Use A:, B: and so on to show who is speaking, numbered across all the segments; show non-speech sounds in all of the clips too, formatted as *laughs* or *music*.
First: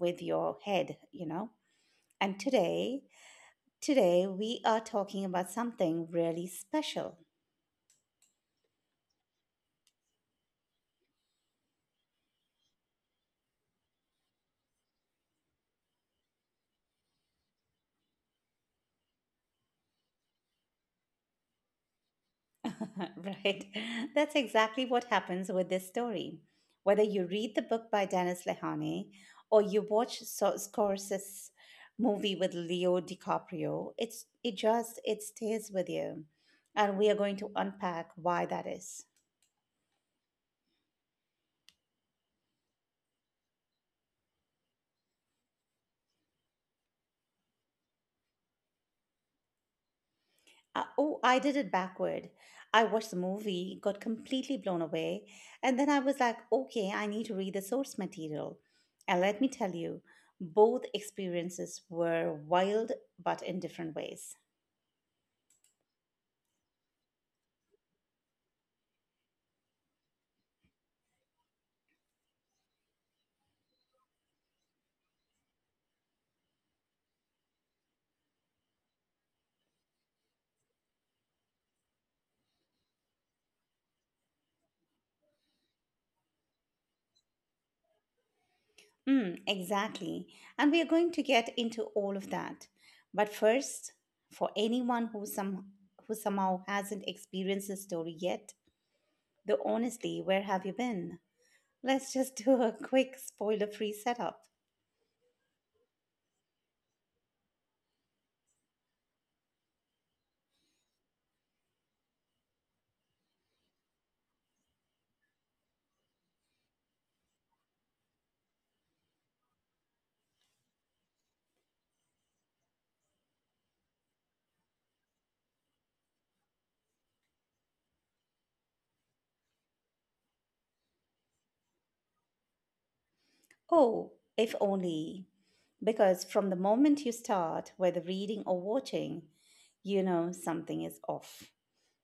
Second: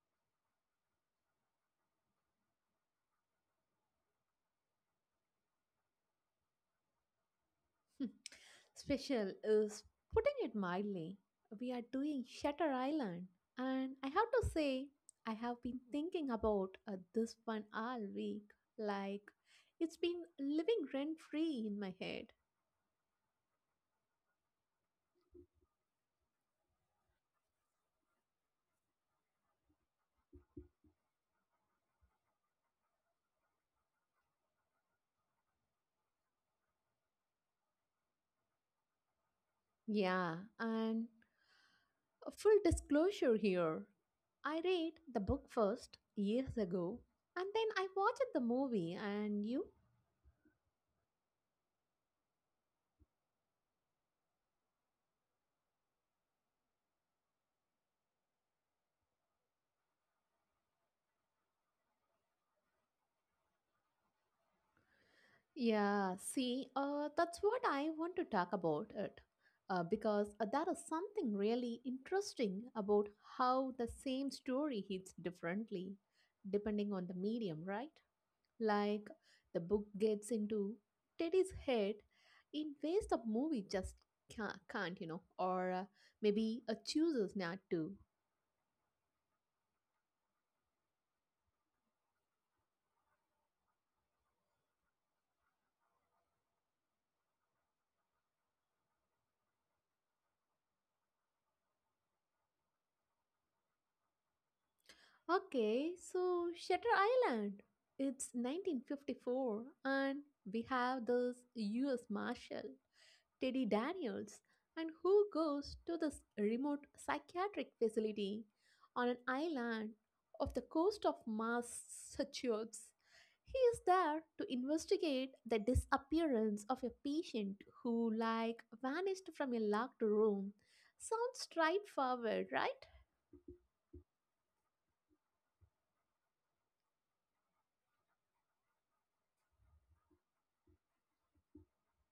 A: with your head. And today we are talking about something really special.
B: Hmm. Special is putting it mildly. We are doing Shutter Island, and I have to say, I have been thinking about this one all week. Like, it's been living rent free in my head.
A: *laughs* Right. That's exactly what happens with this story. Whether you read the book by Dennis Lehane or you watch Scorsese's movie with Leo DiCaprio, it's it just it stays with you. And we are going to unpack why that is.
B: Yeah, and a full disclosure here. I read the book first years ago and then I watched the movie. And you?
A: Oh, I did it backward. I watched the movie, got completely blown away, and then I was like, okay, I need to read the source material. And let me tell you, both experiences were wild but in different ways.
B: Yeah, see, that's what I want to talk about it. Because there is something really interesting about how the same story hits differently depending on the medium, right? Like, the book gets into Teddy's head in ways the movie just can't, you know, or maybe chooses not to.
A: Mm, exactly. And we are going to get into all of that. But first, for who somehow hasn't experienced the story yet, though honestly, where have you been? Let's just *laughs* do a quick spoiler free setup.
B: Okay, so Shutter Island. It's 1954, and we have this US Marshal, Teddy Daniels, and who goes to this remote psychiatric facility on an island off the coast of Massachusetts. He is there to investigate the disappearance of a patient who, like, vanished from a locked room. Sounds straightforward, right?
A: Oh, if only. Because from the moment you start, whether reading or watching, you know something is off.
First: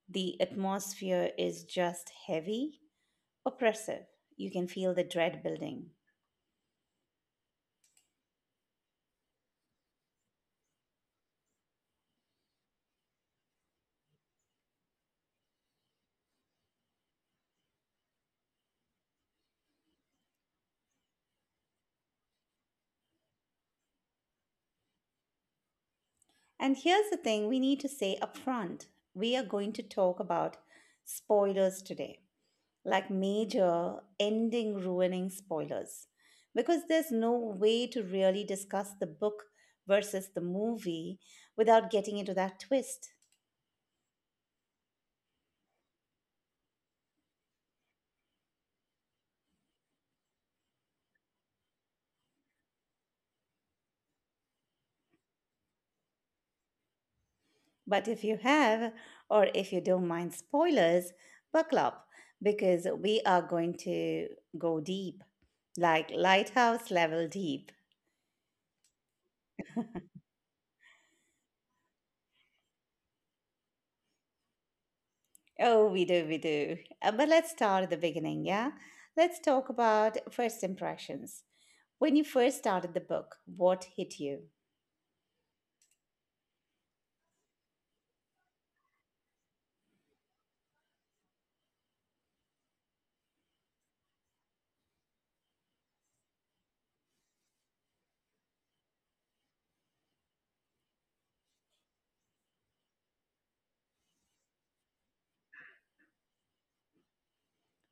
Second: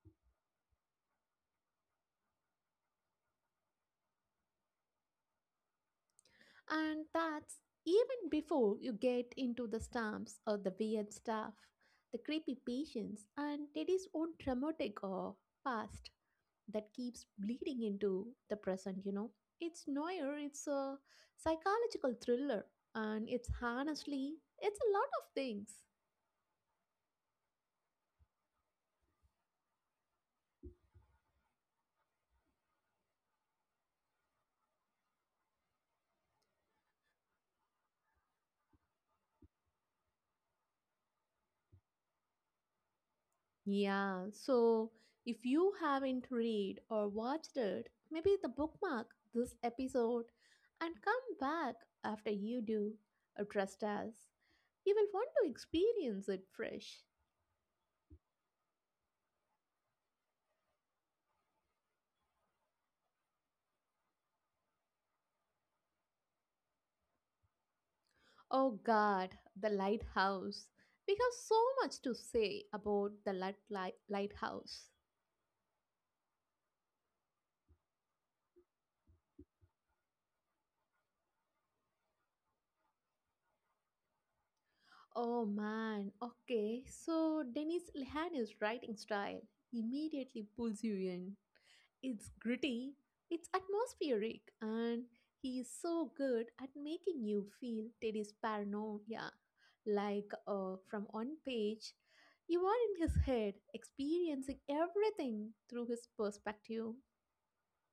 A: The atmosphere is just heavy, oppressive. You can feel the dread building.
B: And that's even before you get into the stamps or the weird stuff, the creepy patients, and Teddy's own traumatic or past that keeps bleeding into the present, you know. It's noir, it's a psychological thriller, and it's honestly, it's a lot of things.
A: And here's the thing we need to say up front, we are going to talk about spoilers today. Like major ending ruining spoilers, because there's no way to really discuss the book versus the movie without getting into that twist.
B: Yeah, so if you haven't read or watched it, maybe the bookmark this episode and come back after you do. Trust us, you will want to experience it fresh.
A: But if you have, or if you don't mind spoilers, buckle up because we are going to go deep, like lighthouse level deep.
B: Oh God, the lighthouse. We have so much to say about the lighthouse.
A: Oh, we do, we do. But let's start at the beginning, yeah? Let's talk about first impressions. When you first started the book, what hit you?
B: Oh man, okay. So Dennis Lehany's writing style immediately pulls you in. It's gritty, it's atmospheric, and he is so good at making you feel Teddy's paranoia. Like, from one page, you are in his head, experiencing everything through his perspective.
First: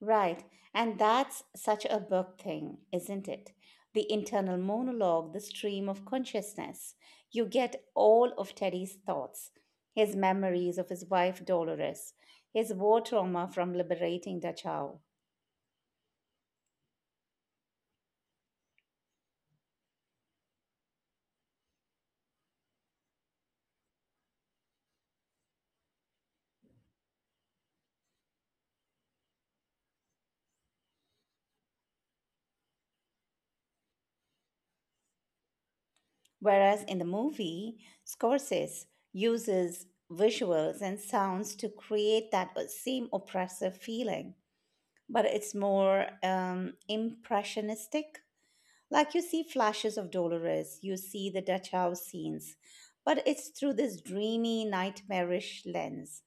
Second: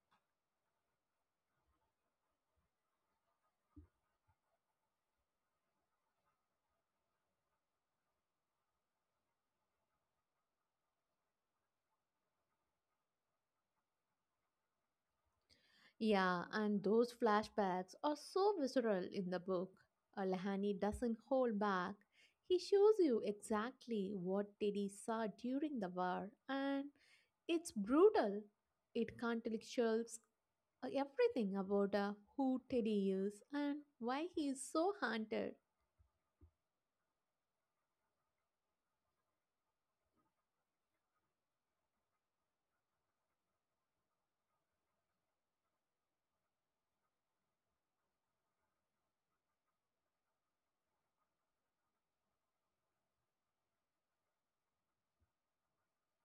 A: Right. And that's such a book thing, isn't it? The internal monologue, the stream of consciousness. You get all of Teddy's thoughts, his memories of his wife Dolores, his war trauma from liberating Dachau.
B: Yeah, and those flashbacks are so visceral in the book. Lahani doesn't hold back. He shows you exactly what Teddy saw during the war, and it's brutal. It contextualizes everything about who Teddy is and why he is so haunted.
A: Whereas in the movie, Scorsese uses visuals and sounds to create that same oppressive feeling, but it's more impressionistic. Like you see flashes of Dolores, you see the Dutch house scenes, but it's through this dreamy, nightmarish lens.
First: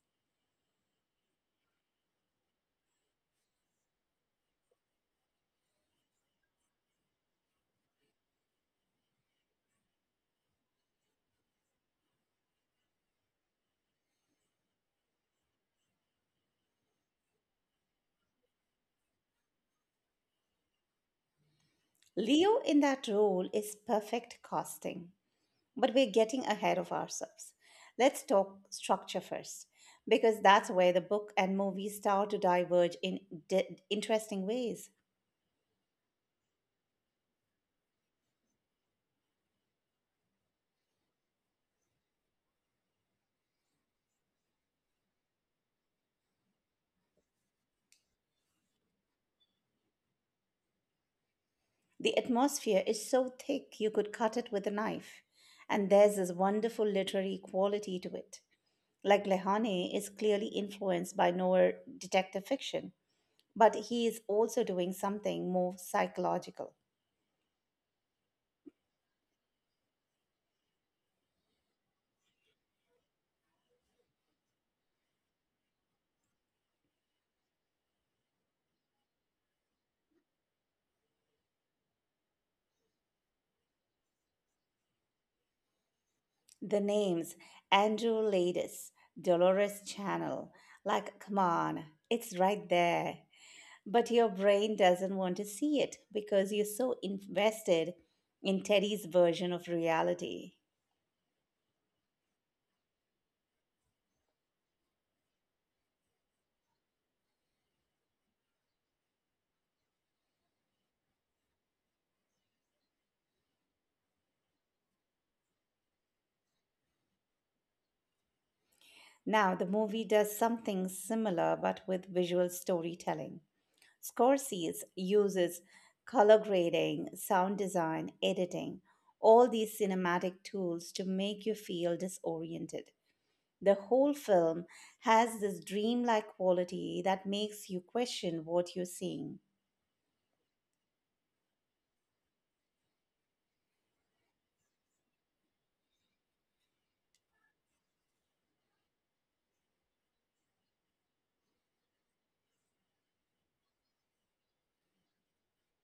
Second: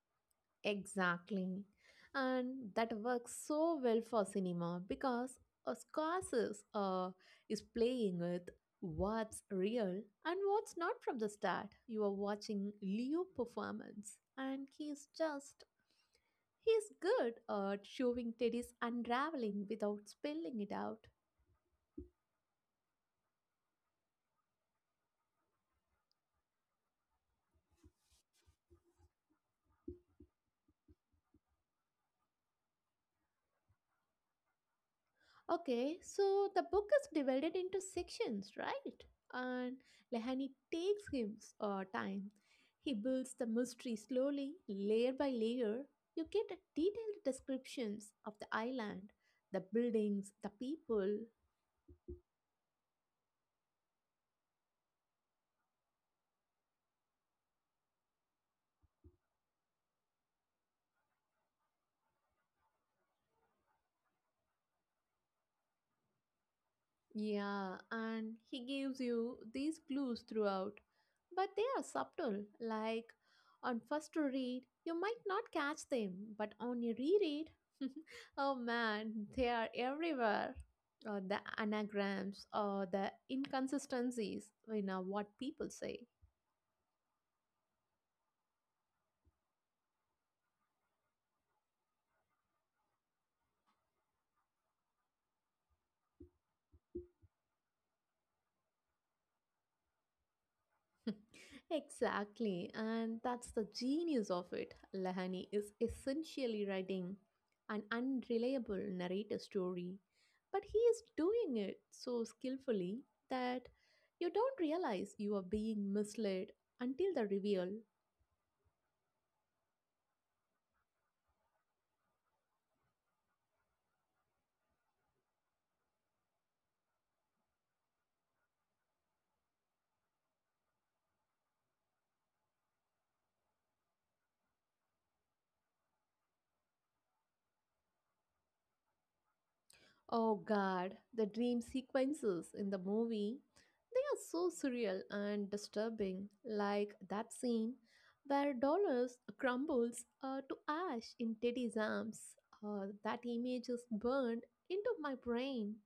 B: Exactly. And that works so well for cinema because a Scorsese is playing with what's real and what's not from the start. You are watching Leo performance and he's just he's good at showing Teddy's unraveling without spelling it out.
A: Leo in that role is perfect casting, but we're getting ahead of ourselves. Let's talk structure first, because that's where the book and movie start to diverge in interesting ways.
B: Okay, so the book is divided into sections, right? And Lehani takes him time. He builds the mystery slowly, layer by layer. You get a detailed descriptions of the island, the buildings, the people.
A: The atmosphere is so thick you could cut it with a knife, and there's this wonderful literary quality to it. Like Lehane is clearly influenced by noir detective fiction, but he is also doing something more psychological.
B: Yeah, and he gives you these clues throughout, but they are subtle. Like, on first read, you might not catch them, but on a reread, *laughs* oh man, they are everywhere. The anagrams or the inconsistencies in what people say.
A: The names Andrew Ladis, Dolores Channel, like come on, it's right there. But your brain doesn't want to see it because you're so invested in Teddy's version of reality.
B: *laughs* Exactly, and that's the genius of it. Lahani is essentially writing an unreliable narrator story, but he is doing it so skillfully that you don't realize you are being misled until the reveal.
A: Now, the movie does something similar but with visual storytelling. Scorsese uses color grading, sound design, editing, all these cinematic tools to make you feel disoriented. The whole film has this dreamlike quality that makes you question what you're seeing.
B: Oh god, the dream sequences in the movie, they are so surreal and disturbing, like that scene where Dollars crumbles to ash in Teddy's arms. That image is burned into my brain.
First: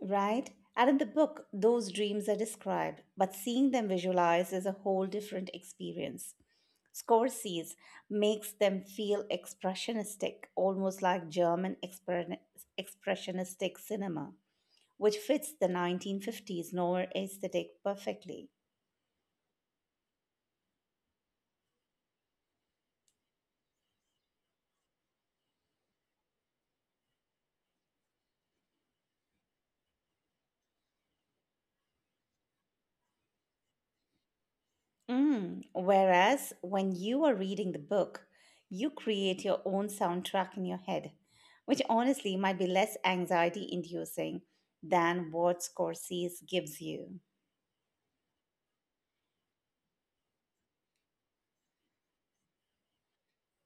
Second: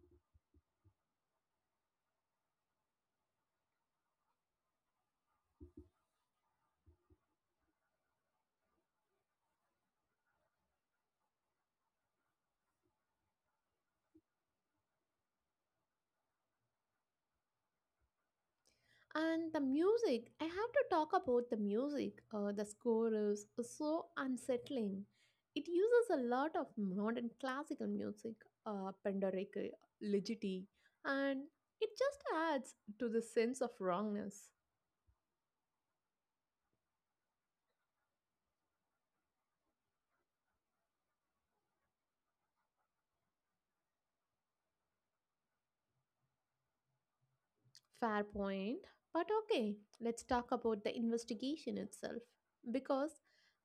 A: Right? And in the book, those dreams are described, but seeing them visualized is a whole different experience. Scorsese makes them feel expressionistic, almost like German expressionistic cinema, which fits the 1950s noir aesthetic perfectly.
B: And the music, I have to talk about the music. The score is so unsettling. It uses a lot of modern classical music, Penderecki, Ligeti, and it just adds to the sense of wrongness.
A: Mm. Whereas when you are reading the book, you create your own soundtrack in your head, which honestly might be less anxiety inducing than what Scorsese gives you.
B: Fair point. But okay, let's talk about the investigation itself, because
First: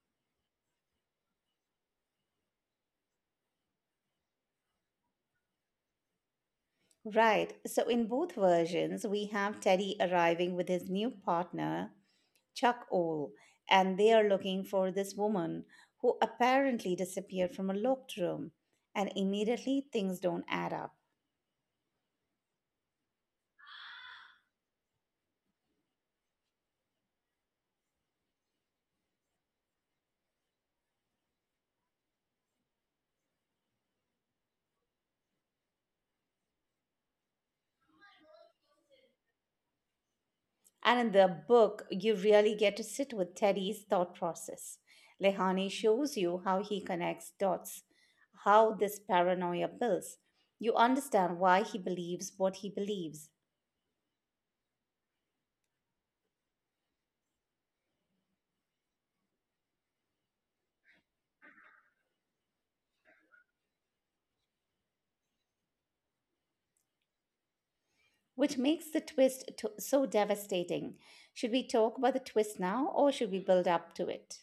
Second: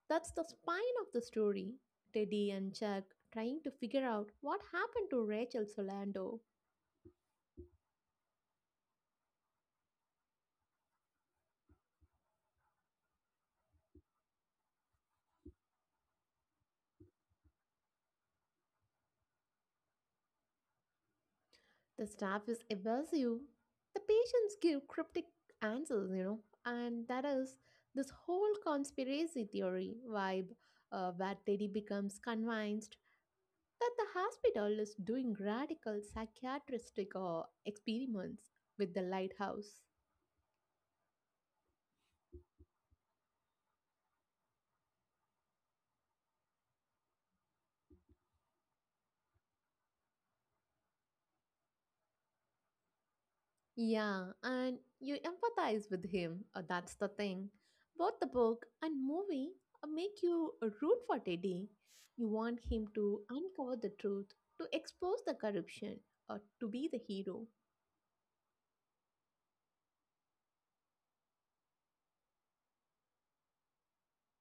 B: that's the spine of the story. Teddy and Chuck trying to figure out what happened to Rachel Solando.
A: Right, so in both versions, we have Teddy arriving with his new partner, Chuck Owl, and they are looking for this woman who apparently disappeared from a locked room, and immediately things don't add up.
B: The staff is evasive. The patients give cryptic answers, you know, and that is this whole conspiracy theory vibe where Teddy becomes convinced that the hospital is doing radical psychiatristic experiments with the lighthouse.
A: And in the book, you really get to sit with Teddy's thought process. Lehane shows you how he connects dots, how this paranoia builds. You understand why he believes what he believes,
B: Yeah, and you empathize with him. That's the thing. Both the book and movie make you root for Teddy. You want him to uncover the truth, to expose the corruption, or to be the hero.
A: which makes the so devastating. Should we talk about the twist now or should we build up to it?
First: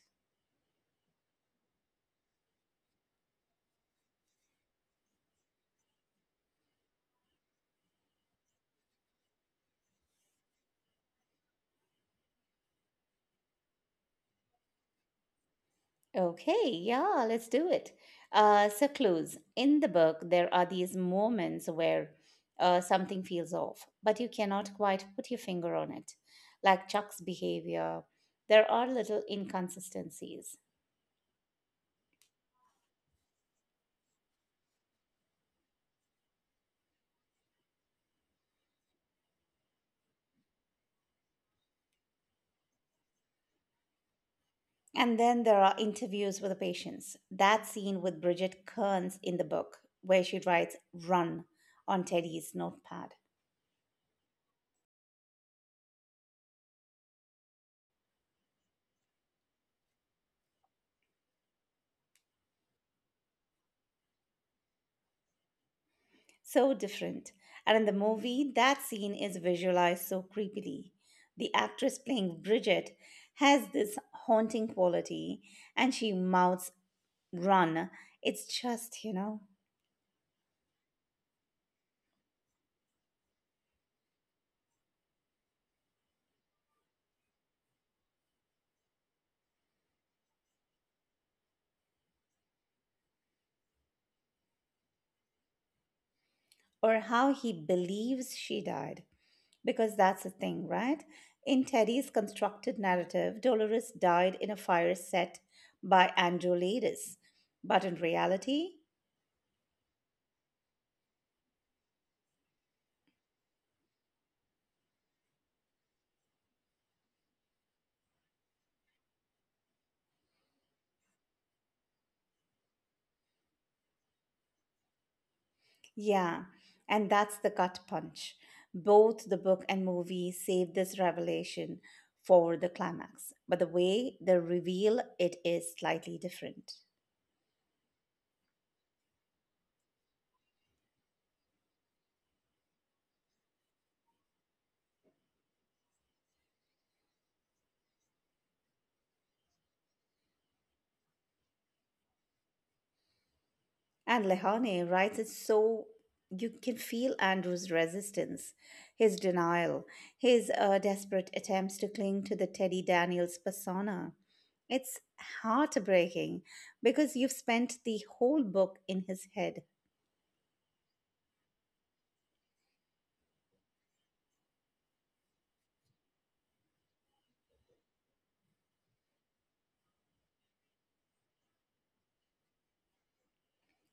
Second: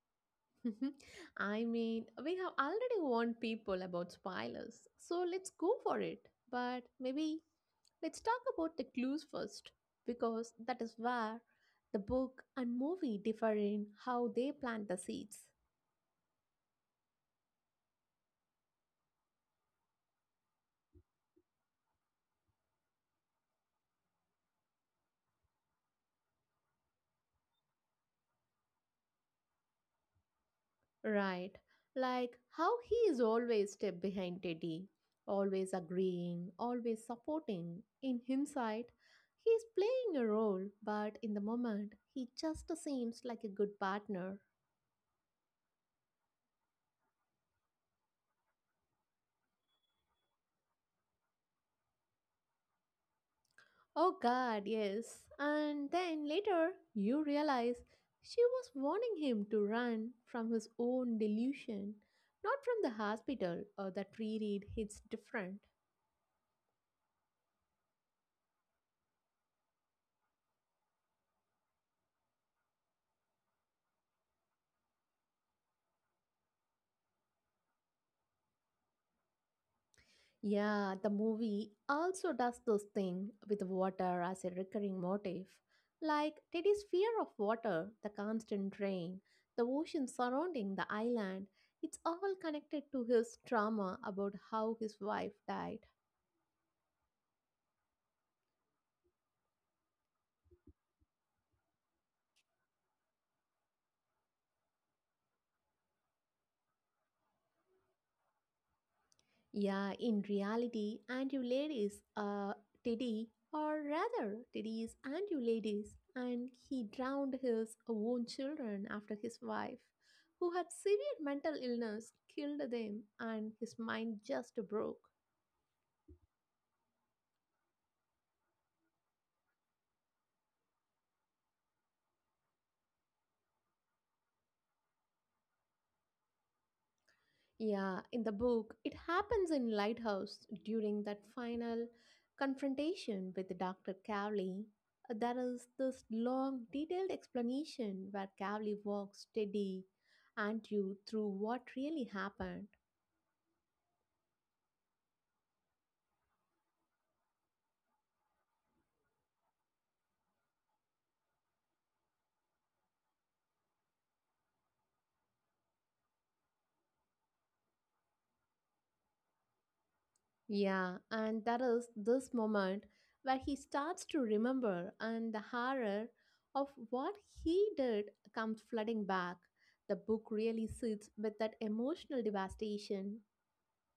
B: *laughs* I mean, we have already warned people about spoilers, so let's go for it. But maybe let's talk about the clues first, because that is where the book and movie differ in how they plant the seeds.
A: Okay, yeah, let's do it. So, clues. In the book, there are these moments where something feels off, but you cannot quite put your finger on it. Like Chuck's behavior, there are little inconsistencies.
B: Right. Like how he is always step behind Teddy, always agreeing, always supporting. In hindsight, he is playing a role, but in the moment, he just seems like a good partner.
A: And then there are interviews with the patients. That scene with Bridget Kearns in the book, where she writes "run" on Teddy's notepad.
B: Oh god, yes. And then later, you realize she was warning him to run from his own delusion, not from the hospital or that reread hits different.
A: So different. And in the movie, that scene is visualized so creepily. The actress playing Bridget has this haunting quality and she mouths, "run." It's just, you know.
B: Yeah, the movie also does this thing with water as a recurring motif. Like Teddy's fear of water, the constant rain, the ocean surrounding the island, it's all connected to his trauma about how his wife died.
A: Or how he believes she died. Because that's the thing, right? In Teddy's constructed narrative, Dolores died in a fire set by Andrew Ladis. But in reality,
B: Yeah, in reality, and you ladies Teddy, or rather, Teddy is and you ladies, and he drowned his own children after his wife, who had severe mental illness, killed them, and his mind just broke.
A: yeah, and that's the gut punch. Both the book and movie save this revelation for the climax, but the way they reveal it is slightly different.
B: Yeah, in the book, it happens in Lighthouse during that final confrontation with Dr. Cowley. There is this long, detailed explanation where Cowley walks steady and you through what really happened.
A: And Lehane writes it so you can feel Andrew's resistance, his denial, his desperate attempts to cling to the Teddy Daniels persona. It's heartbreaking because you've spent the whole book in his head.
B: Yeah, and that is this moment where he starts to remember, and the horror of what he did comes flooding back. The book really sits with that emotional devastation.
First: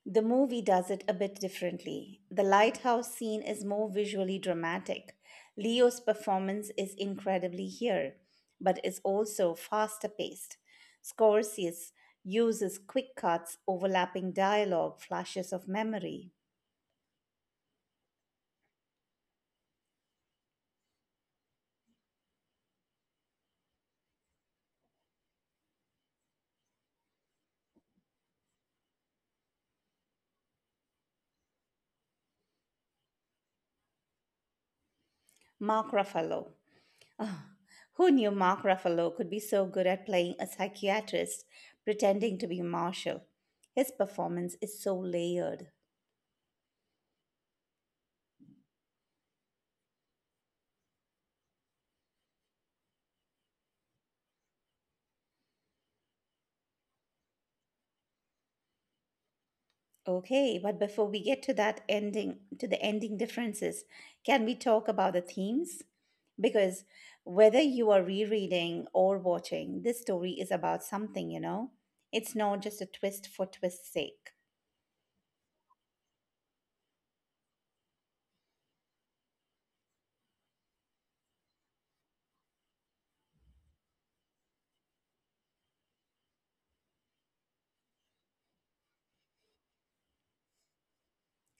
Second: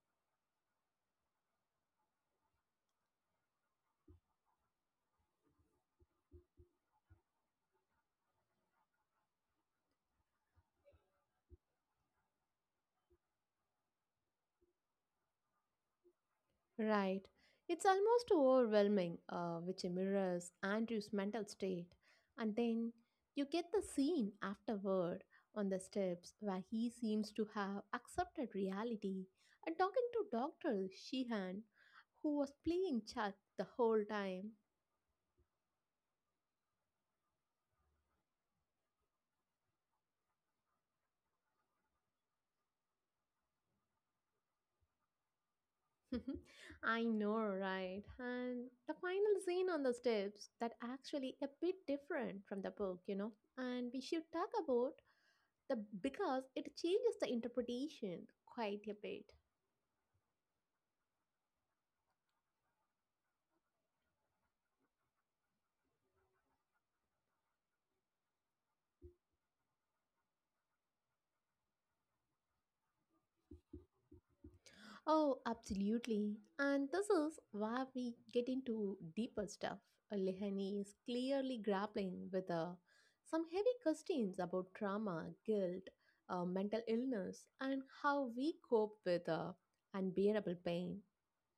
A: The movie does it a bit differently. The lighthouse scene is more visually dramatic. Leo's performance is incredibly here, but is also faster paced. Scorsese uses quick cuts, overlapping dialogue, flashes of memory.
B: Right. It's almost overwhelming, which mirrors Andrew's mental state. And then you get the scene afterward on the steps where he seems to have accepted reality and talking to Dr. Sheehan, who was playing Chuck the whole time.
A: Mark Ruffalo. Who knew Mark Ruffalo could be so good at playing a psychiatrist pretending to be Marshall? His performance is so layered.
B: *laughs* I know, right? And the final scene on the steps that actually a bit different from the book, you know. And we should talk about the because it changes the interpretation quite a bit.
A: Okay, but before we get to that ending, to the ending differences, can we talk about the themes? Because whether you are rereading or watching, this story is about something, you know? It's not just a twist for twist's sake.
B: Oh, absolutely. And this is where we get into deeper stuff. Lehani is clearly grappling with some heavy questions about trauma, guilt, mental illness, and how we cope with unbearable pain.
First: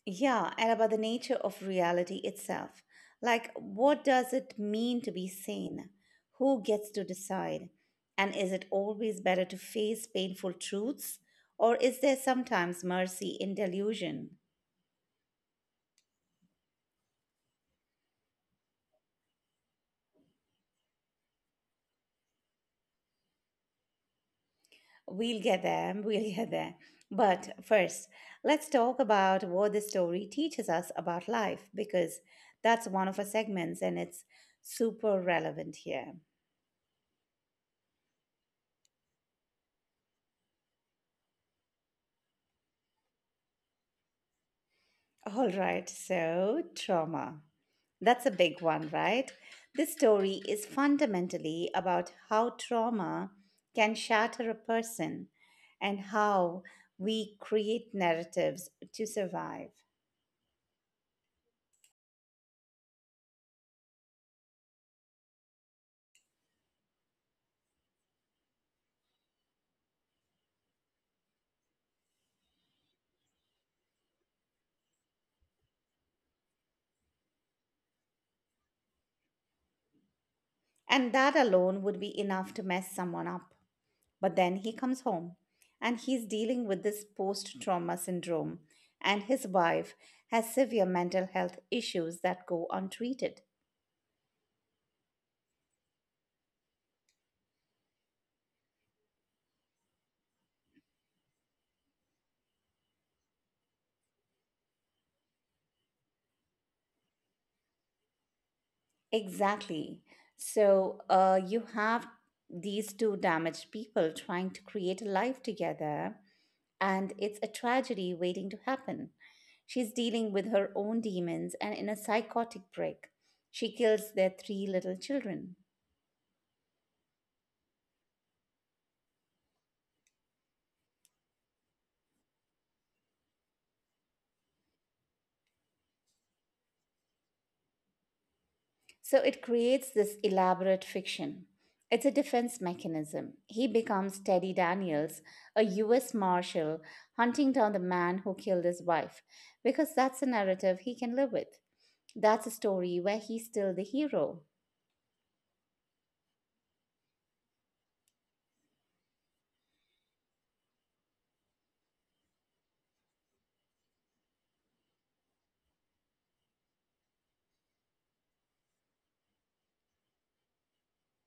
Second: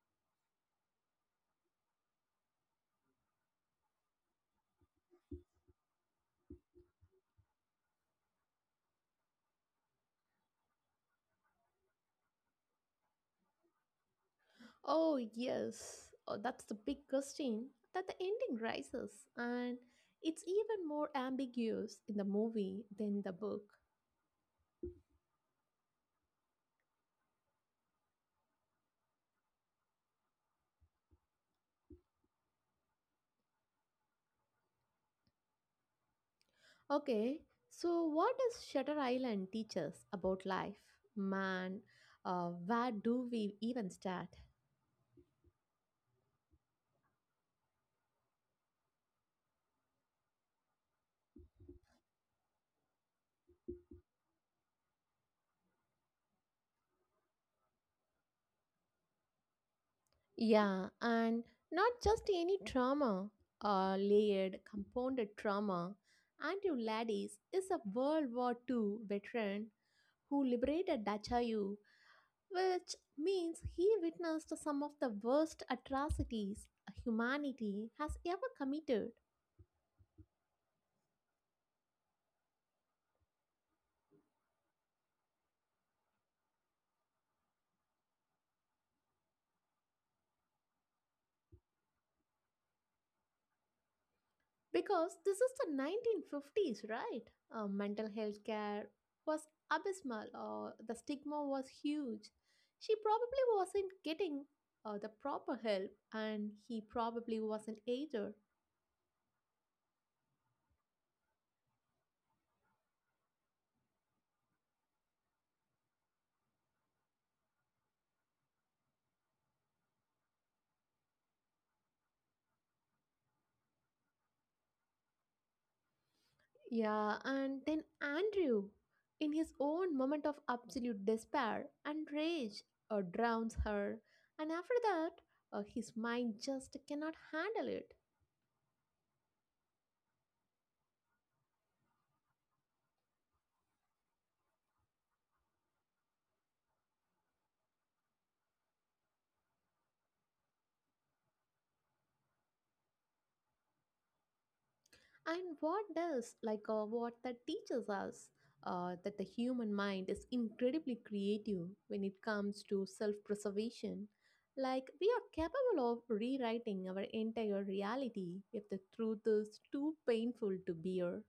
A: Yeah, and about the nature of reality itself. Like, what does it mean to be sane? Who gets to decide? And is it always better to face painful truths? Or is there sometimes mercy in delusion?
B: Oh, yes, oh, that's the big question that the ending raises, and it's even more ambiguous in the movie than the book.
A: We'll get there. We'll get there. But first, let's talk about what the story teaches us about life because that's one of our segments and it's super relevant here.
B: Okay, so what does Shutter Island teach us about life? Man, where do we even start?
A: All right, so trauma. That's a big one, right? This story is fundamentally about how trauma can shatter a person and how we create narratives to survive.
B: Yeah, and not just any trauma, layered, compounded trauma. Andrew Laddies is a World War Two veteran who liberated Dachau which means he witnessed some of the worst atrocities humanity has ever committed.
A: And that alone would be enough to mess someone up. But then he comes home and he's dealing with this post trauma syndrome, and his wife has severe mental health issues that go untreated.
B: Because this is the 1950s, right? Mental health care was abysmal, the stigma was huge. She probably wasn't getting the proper help, and he probably wasn't either.
A: Exactly. So you have these two damaged people trying to create a life together, and it's a tragedy waiting to happen. She's dealing with her own demons and in a psychotic break, she kills their three little children.
B: Yeah, and then Andrew, in his own moment of absolute despair and rage, drowns her, and after that, his mind just cannot handle it.
A: So it creates this elaborate fiction. It's a defense mechanism. He becomes Teddy Daniels, a US Marshal, hunting down the man who killed his wife, because that's a narrative he can live with. That's a story where he's still the hero.
B: And what does, like what that teaches us, that the human mind is incredibly creative when it comes to self preservation. Like, we are capable of rewriting our entire reality if the truth is too painful to bear.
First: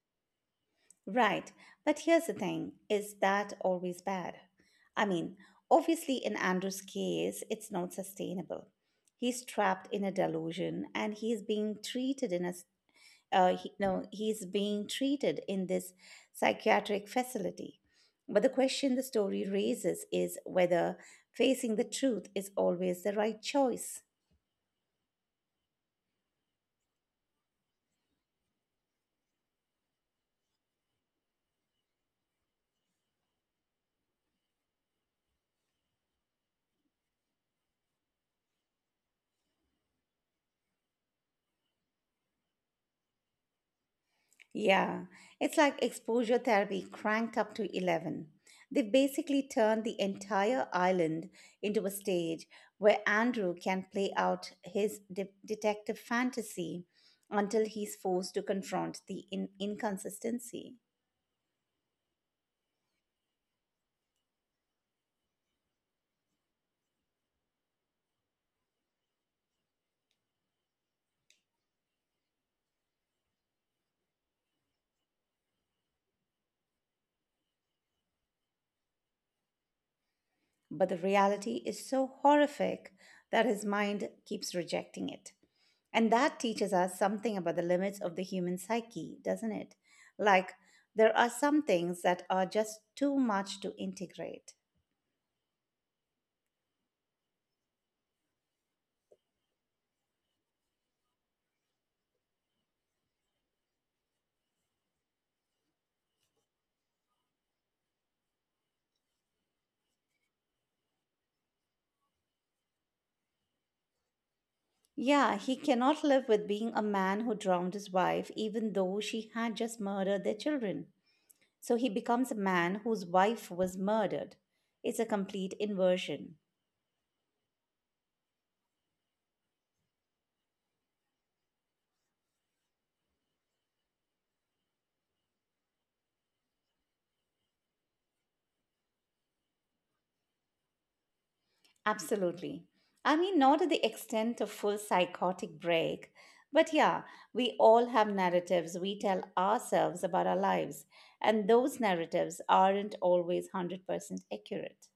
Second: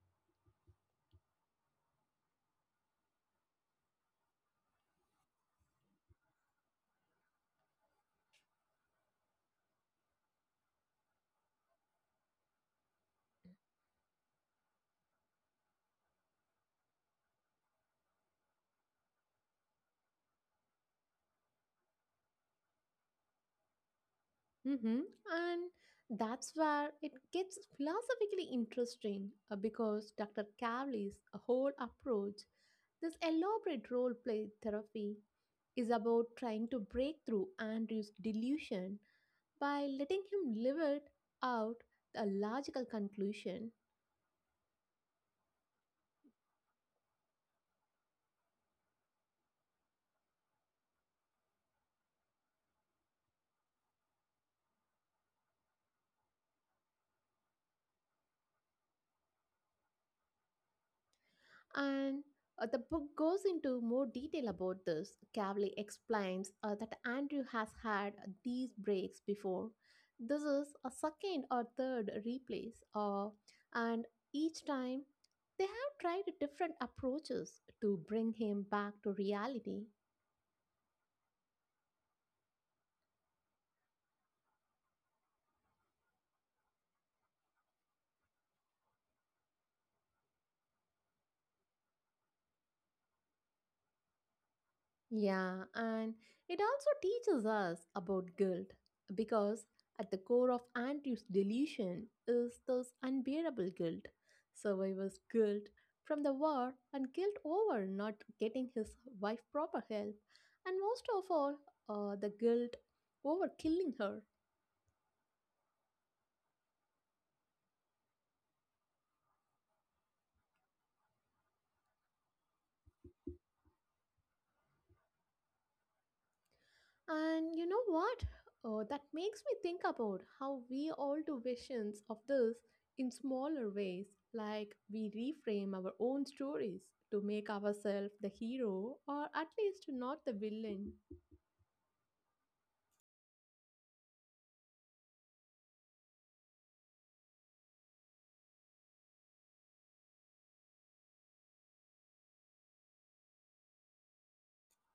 A: Right, but here's the thing: is that always bad? I mean, obviously, in Andrew's case, it's not sustainable. He's trapped in a delusion and he's being treated in a he, no, he's being treated in this psychiatric facility. But the question the story raises is whether facing the truth is always the right choice.
B: Mm-hmm. And that's where it gets philosophically interesting because Dr. Cowley's whole approach, this elaborate role play therapy, is about trying to break through Andrew's delusion by letting him live it out a logical conclusion.
A: Yeah, it's like exposure therapy cranked up to 11. They basically turned the entire island into a stage where Andrew can play out his detective fantasy until he's forced to confront the inconsistency.
B: And the book goes into more detail about this. Cavley explains that Andrew has had these breaks before. This is a second or third replace, and each time they have tried different approaches to bring him back to reality.
A: But the reality is so horrific that his mind keeps rejecting it. And that teaches us something about the limits of the human psyche, doesn't it? Like, there are some things that are just too much to integrate.
B: Yeah, and it also teaches us about guilt because at the core of Andrew's delusion is this unbearable guilt, survivor's guilt from the war and guilt over not getting his wife proper help, and most of all, the guilt over killing her.
A: Yeah, he cannot live with being a man who drowned his wife, even though she had just murdered their children. So he becomes a man whose wife was murdered. It's a complete inversion.
B: And you know what? That makes me think about how we all do visions of this in smaller ways, like we reframe our own stories to make ourselves the hero or at least not the villain.
A: Absolutely. I mean, not to the extent of full psychotic break, but yeah, we all have narratives we tell ourselves about our lives, and those narratives aren't always 100% accurate.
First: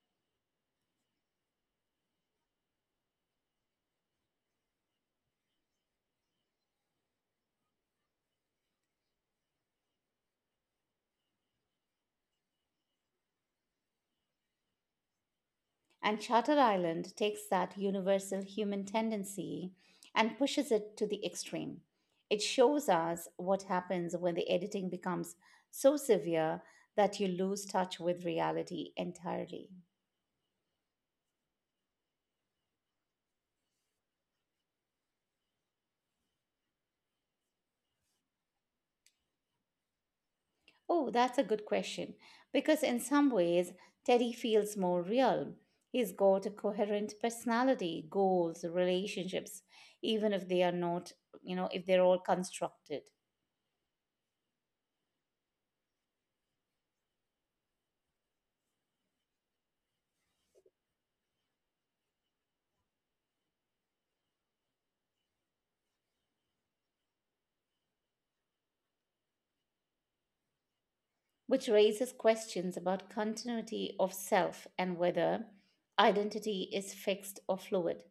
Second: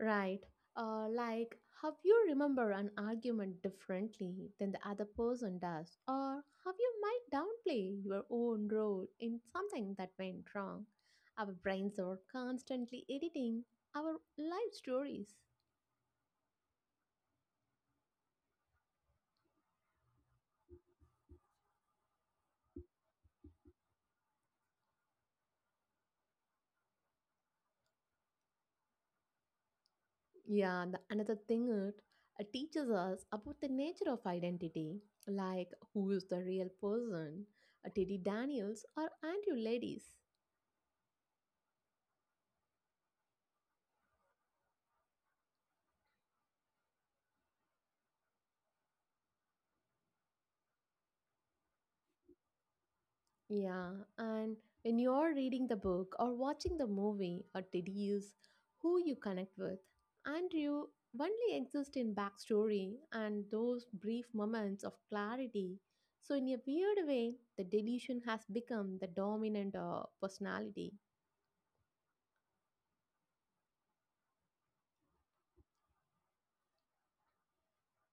B: Right. Like how you remember an argument differently than the other person does, or how you might downplay your own role in something that went wrong. Our brains are constantly editing our life stories.
A: And Shutter Island takes that universal human tendency and pushes it to the extreme. It shows us what happens when the editing becomes so severe that you lose touch with reality entirely.
B: Yeah, the another thing it teaches us about the nature of identity, like who is the real person, Teddy Daniels or Andrew Ladies.
A: Oh, that's a good question. Because in some ways, Teddy feels more real. He's got a coherent personality, goals, relationships, even if they are not, you know, if they're all constructed,
B: Yeah, and when you're reading the book or watching the movie, or Teddy is who you connect with. Andrew only exists in backstory and those brief moments of clarity. So, in a weird way, the delusion has become the dominant personality.
A: which raises questions about continuity of self and whether identity is fixed or fluid.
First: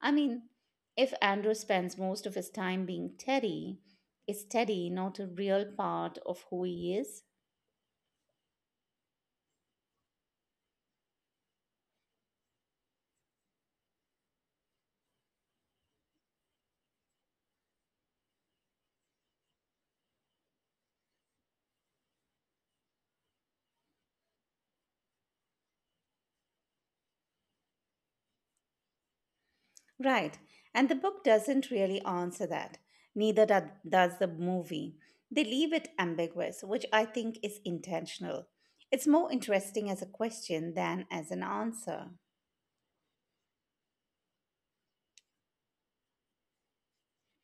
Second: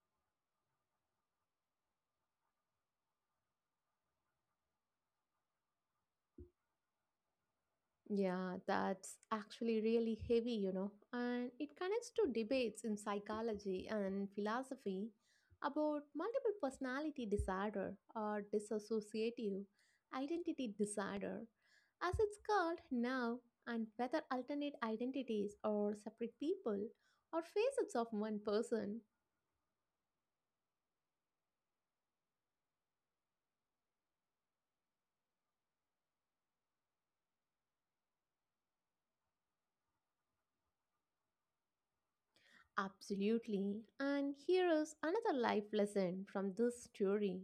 A: I mean, if Andrew spends most of his time being Teddy, is Teddy not a real part of who he is?
B: Yeah, that's actually really heavy, you know, and it connects to debates in psychology and philosophy about multiple personality disorder or dissociative identity disorder, as it's called now, and whether alternate identities or separate people or facets of one person.
A: Right. And the book doesn't really answer that. Neither does the movie. They leave it ambiguous, which I think is intentional. It's more interesting as a question than as an answer.
B: Absolutely. And here is another life lesson from this story.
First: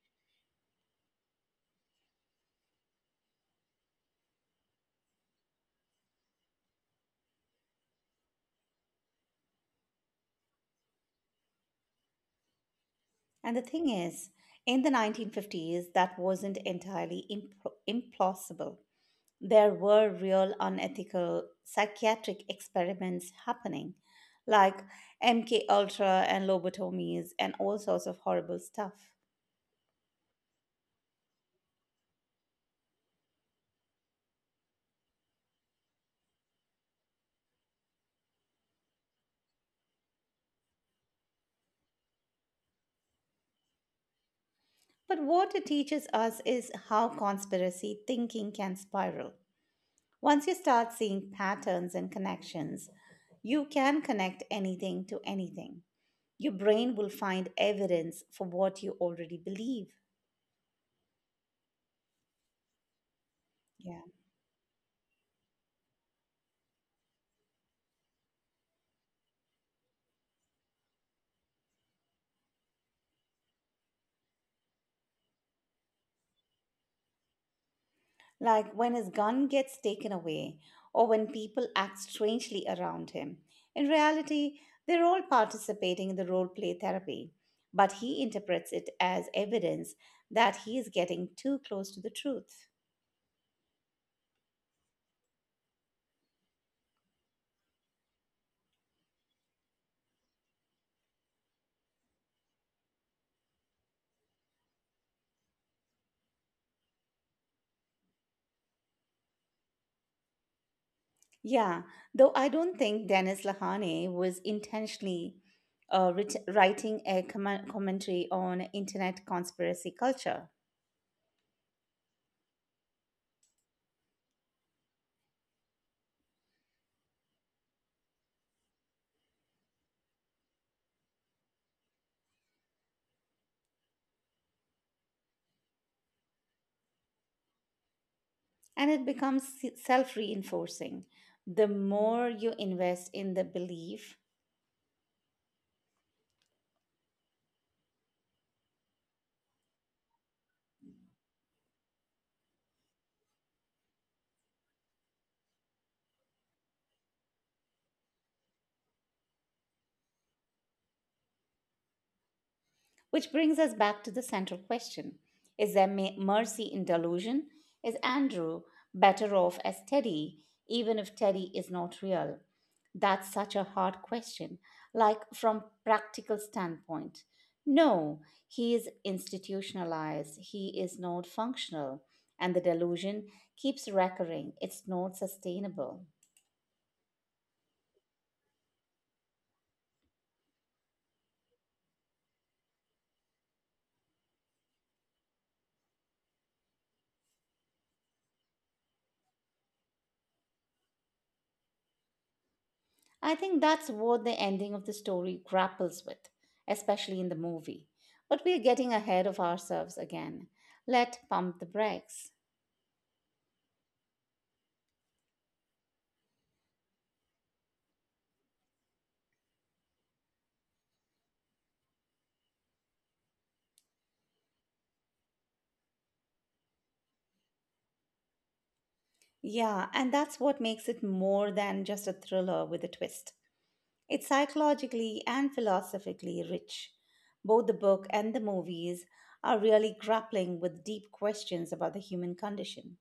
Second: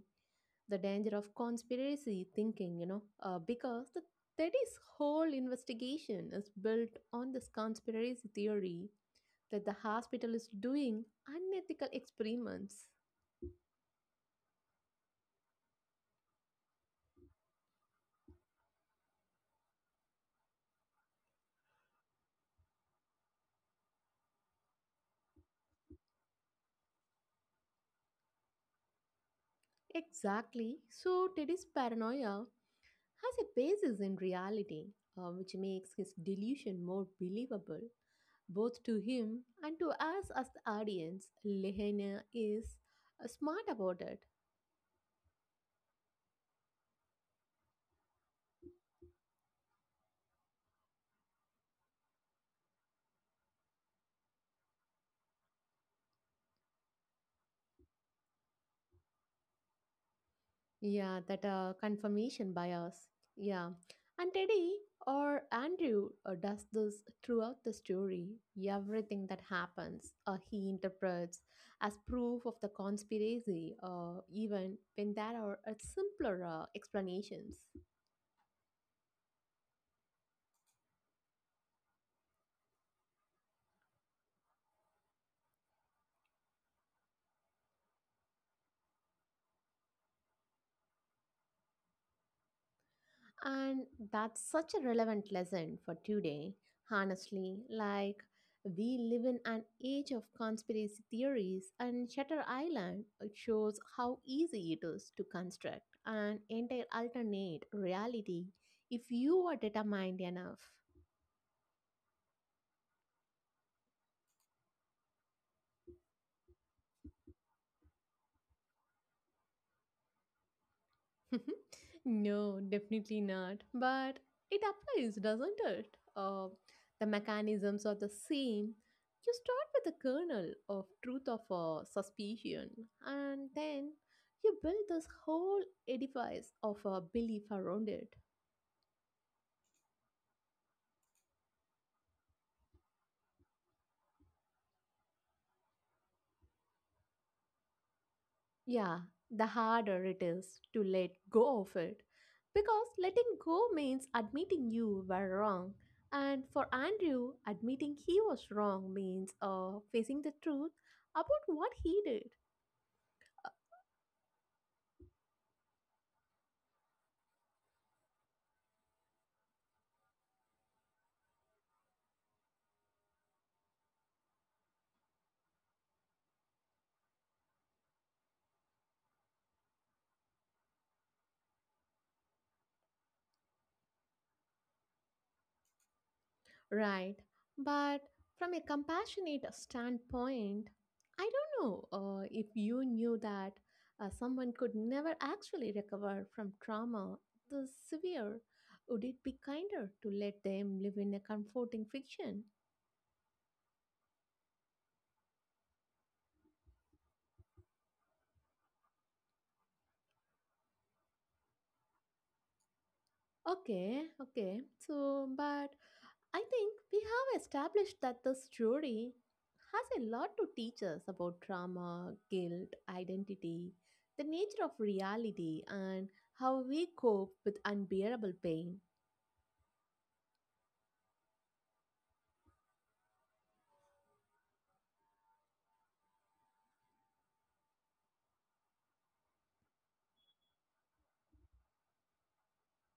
B: The danger of conspiracy thinking, because the Teddy's whole investigation is built on this conspiracy theory that the hospital is doing unethical experiments.
A: And the thing is, in the 1950s, that wasn't entirely implausible. There were real unethical psychiatric experiments happening, like MK Ultra and lobotomies and all sorts of horrible stuff.
B: Exactly. So Teddy's paranoia has a basis in reality, which makes his delusion more believable both to him and to us as the audience. Lehena is smart about it.
A: But what it teaches us is how conspiracy thinking can spiral. Once you start seeing patterns and connections, you can connect anything to anything. Your brain will find evidence for what you already believe.
B: Yeah, that confirmation bias. Yeah.
A: Yeah.
B: And Teddy or Andrew does this throughout the story. Everything that happens, he interprets as proof of the conspiracy, even when there are simpler explanations.
A: Like when his gun gets taken away or when people act strangely around him. In reality, they're all participating in the role play therapy, but he interprets it as evidence that he is getting too close to the truth.
B: And that's such a relevant lesson for today. Honestly, like we live in an age of conspiracy theories, and Shutter Island, it shows how easy it is to construct an entire alternate reality if you are determined enough.
A: Yeah, though I don't think Dennis Lahane was intentionally writing a commentary on internet conspiracy culture.
B: *laughs* No, definitely not. But it applies, doesn't it? The mechanisms are the same. You start with a kernel of truth of a suspicion, and then you build this whole edifice of a belief around it.
A: And it becomes self reinforcing. The more you invest in the belief.
B: Yeah, the harder it is to let go of it. Because letting go means admitting you were wrong. And for Andrew, admitting he was wrong means facing the truth about what he did.
A: Which brings us back to the central question. Is there mercy in delusion? Is Andrew better off as Teddy, even if Teddy is not real? That's such a hard question, like from practical standpoint. No, he is institutionalized, he is not functional, and the delusion keeps recurring. It's not sustainable.
B: Right. But from a compassionate standpoint, I don't know if you knew that someone could never actually recover from trauma this severe. Would it be kinder to let them live in a comforting fiction?
A: I think that's what the ending of the story grapples with, especially in the movie. But we're getting ahead of ourselves again. Let pump the brakes.
B: Okay, okay. So, but I think we have established that the story has a lot to teach us about trauma, guilt, identity, the nature of reality, and how we cope with unbearable pain.
A: Yeah, and that's what makes it more than just a thriller with a twist. It's psychologically and philosophically rich. Both the book and the movies are really grappling with deep questions about the human condition.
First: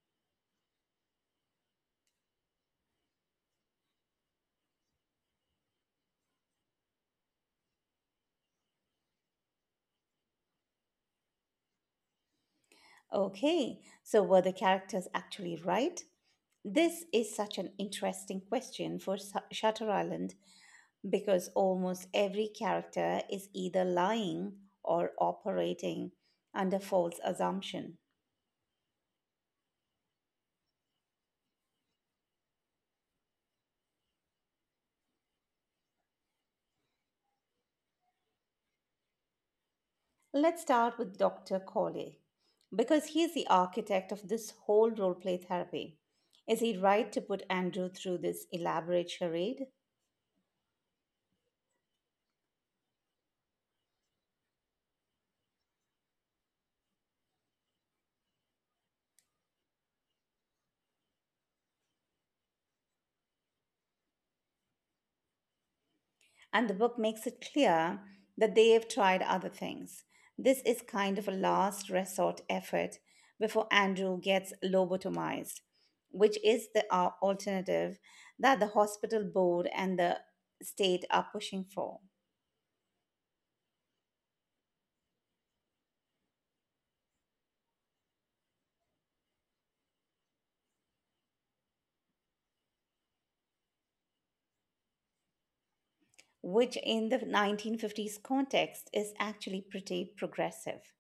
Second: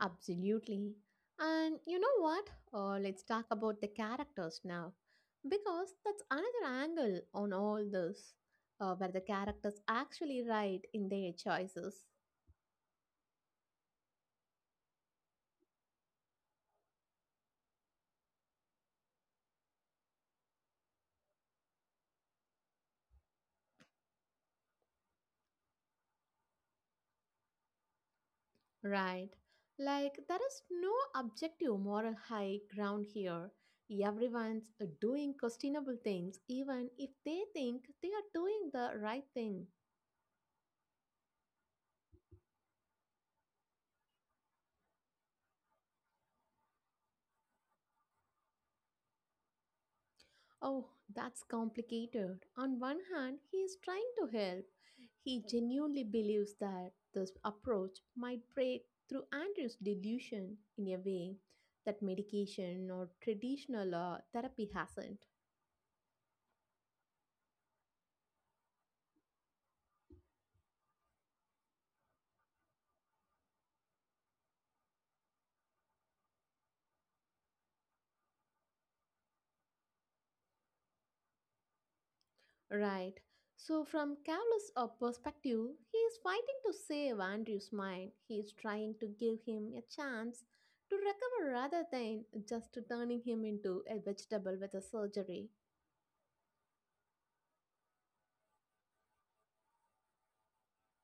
B: Absolutely. And you know what? Let's talk about the characters now, because that's another angle on all this, where the characters actually write in their choices.
A: Okay, so were the characters actually right? This is such an interesting question for Shutter Island because almost every character is either lying or operating under false assumption.
B: Right. Like, there is no objective moral high ground here. Everyone's doing questionable things, even if they think they are doing the right thing.
A: Let's start with Dr. Corley, because he is the architect of this whole role play therapy. Is he right to put Andrew through this elaborate charade?
B: Oh, that's complicated. On one hand, he is trying to help. He genuinely believes that this approach might break through Andrew's delusion in a way that medication or traditional therapy hasn't.
A: And the book makes it clear that they've tried other things. This is kind of a last resort effort before Andrew gets lobotomized, which is the alternative that the hospital board and the state are pushing for.
B: Right. So, from Cavill's perspective, he is fighting to save Andrew's mind. He is trying to give him a chance to recover rather than just turning him into a vegetable with a surgery.
A: Which in the 1950s context is actually pretty progressive.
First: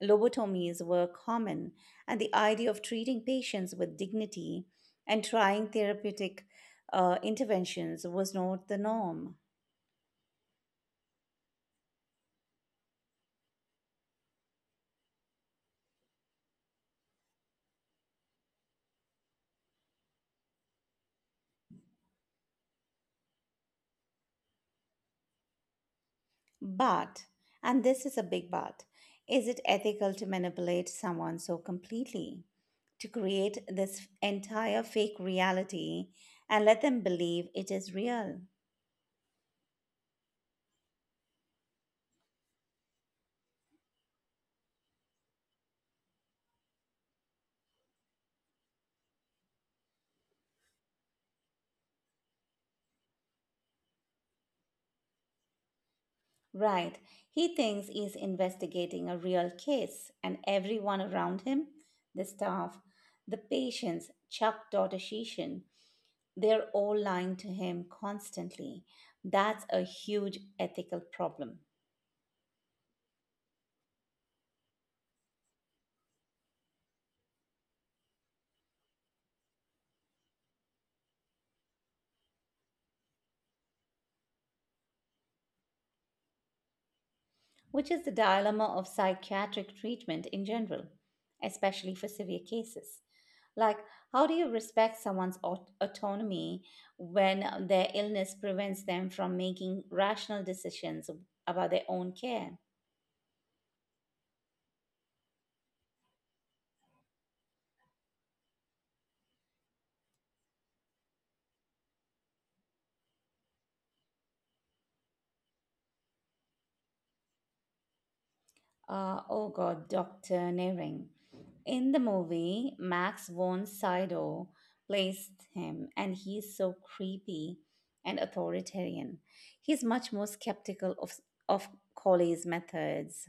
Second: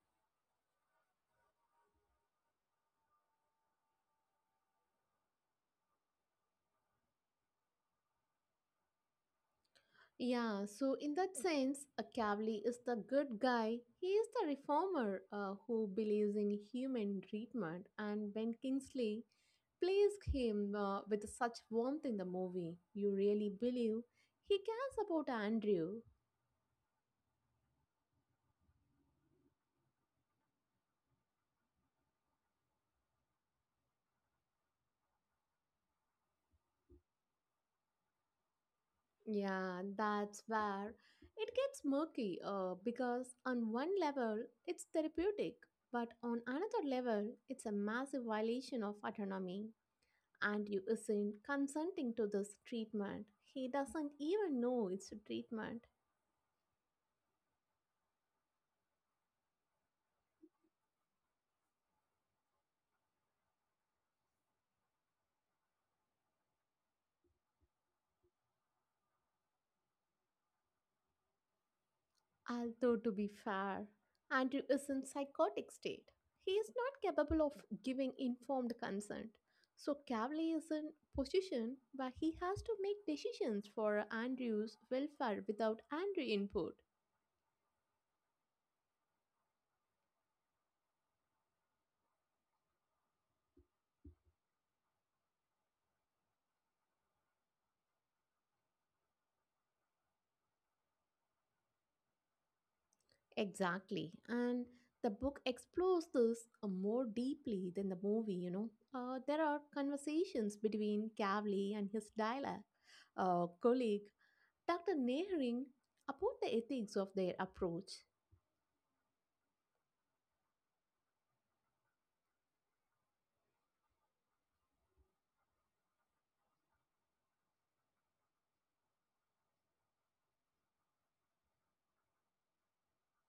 A: Lobotomies were common, and the idea of treating patients with dignity and trying therapeutic interventions was not the norm.
B: Yeah, so in that sense, a Cavali is the good guy. He is the reformer who believes in human treatment, and Ben Kingsley plays him with such warmth in the movie. You really believe he cares about Andrew.
A: But, and this is a big but, is it ethical to manipulate someone so completely? To create this entire fake reality and let them believe it is real?
B: Yeah, that's where it gets murky because on one level it's therapeutic, but on another level it's a massive violation of autonomy. And you isn't consenting to this treatment. He doesn't even know it's a treatment.
A: Right. He thinks he's investigating a real case, and everyone around him, the staff, the patients, Chuck Doroshishin, they're all lying to him constantly. That's a huge ethical problem,
B: Although, to be fair, Andrew is in psychotic state. He is not capable of giving informed consent. So Cavley is in position where he has to make decisions for Andrew's welfare without Andrew input.
A: which is the dilemma of psychiatric treatment in general, especially for severe cases. Like, how do you respect someone's autonomy when their illness prevents them from making rational decisions about their own care?
B: Exactly. And the book explores this more deeply than the movie, you know. There are conversations between Cavley and his dialect colleague, Dr. Nehring, about the ethics of their approach.
A: Oh God, Dr. Nearing. In the movie, Max von Sydow plays him, and he's so creepy and authoritarian. He's much more skeptical of Colley's methods.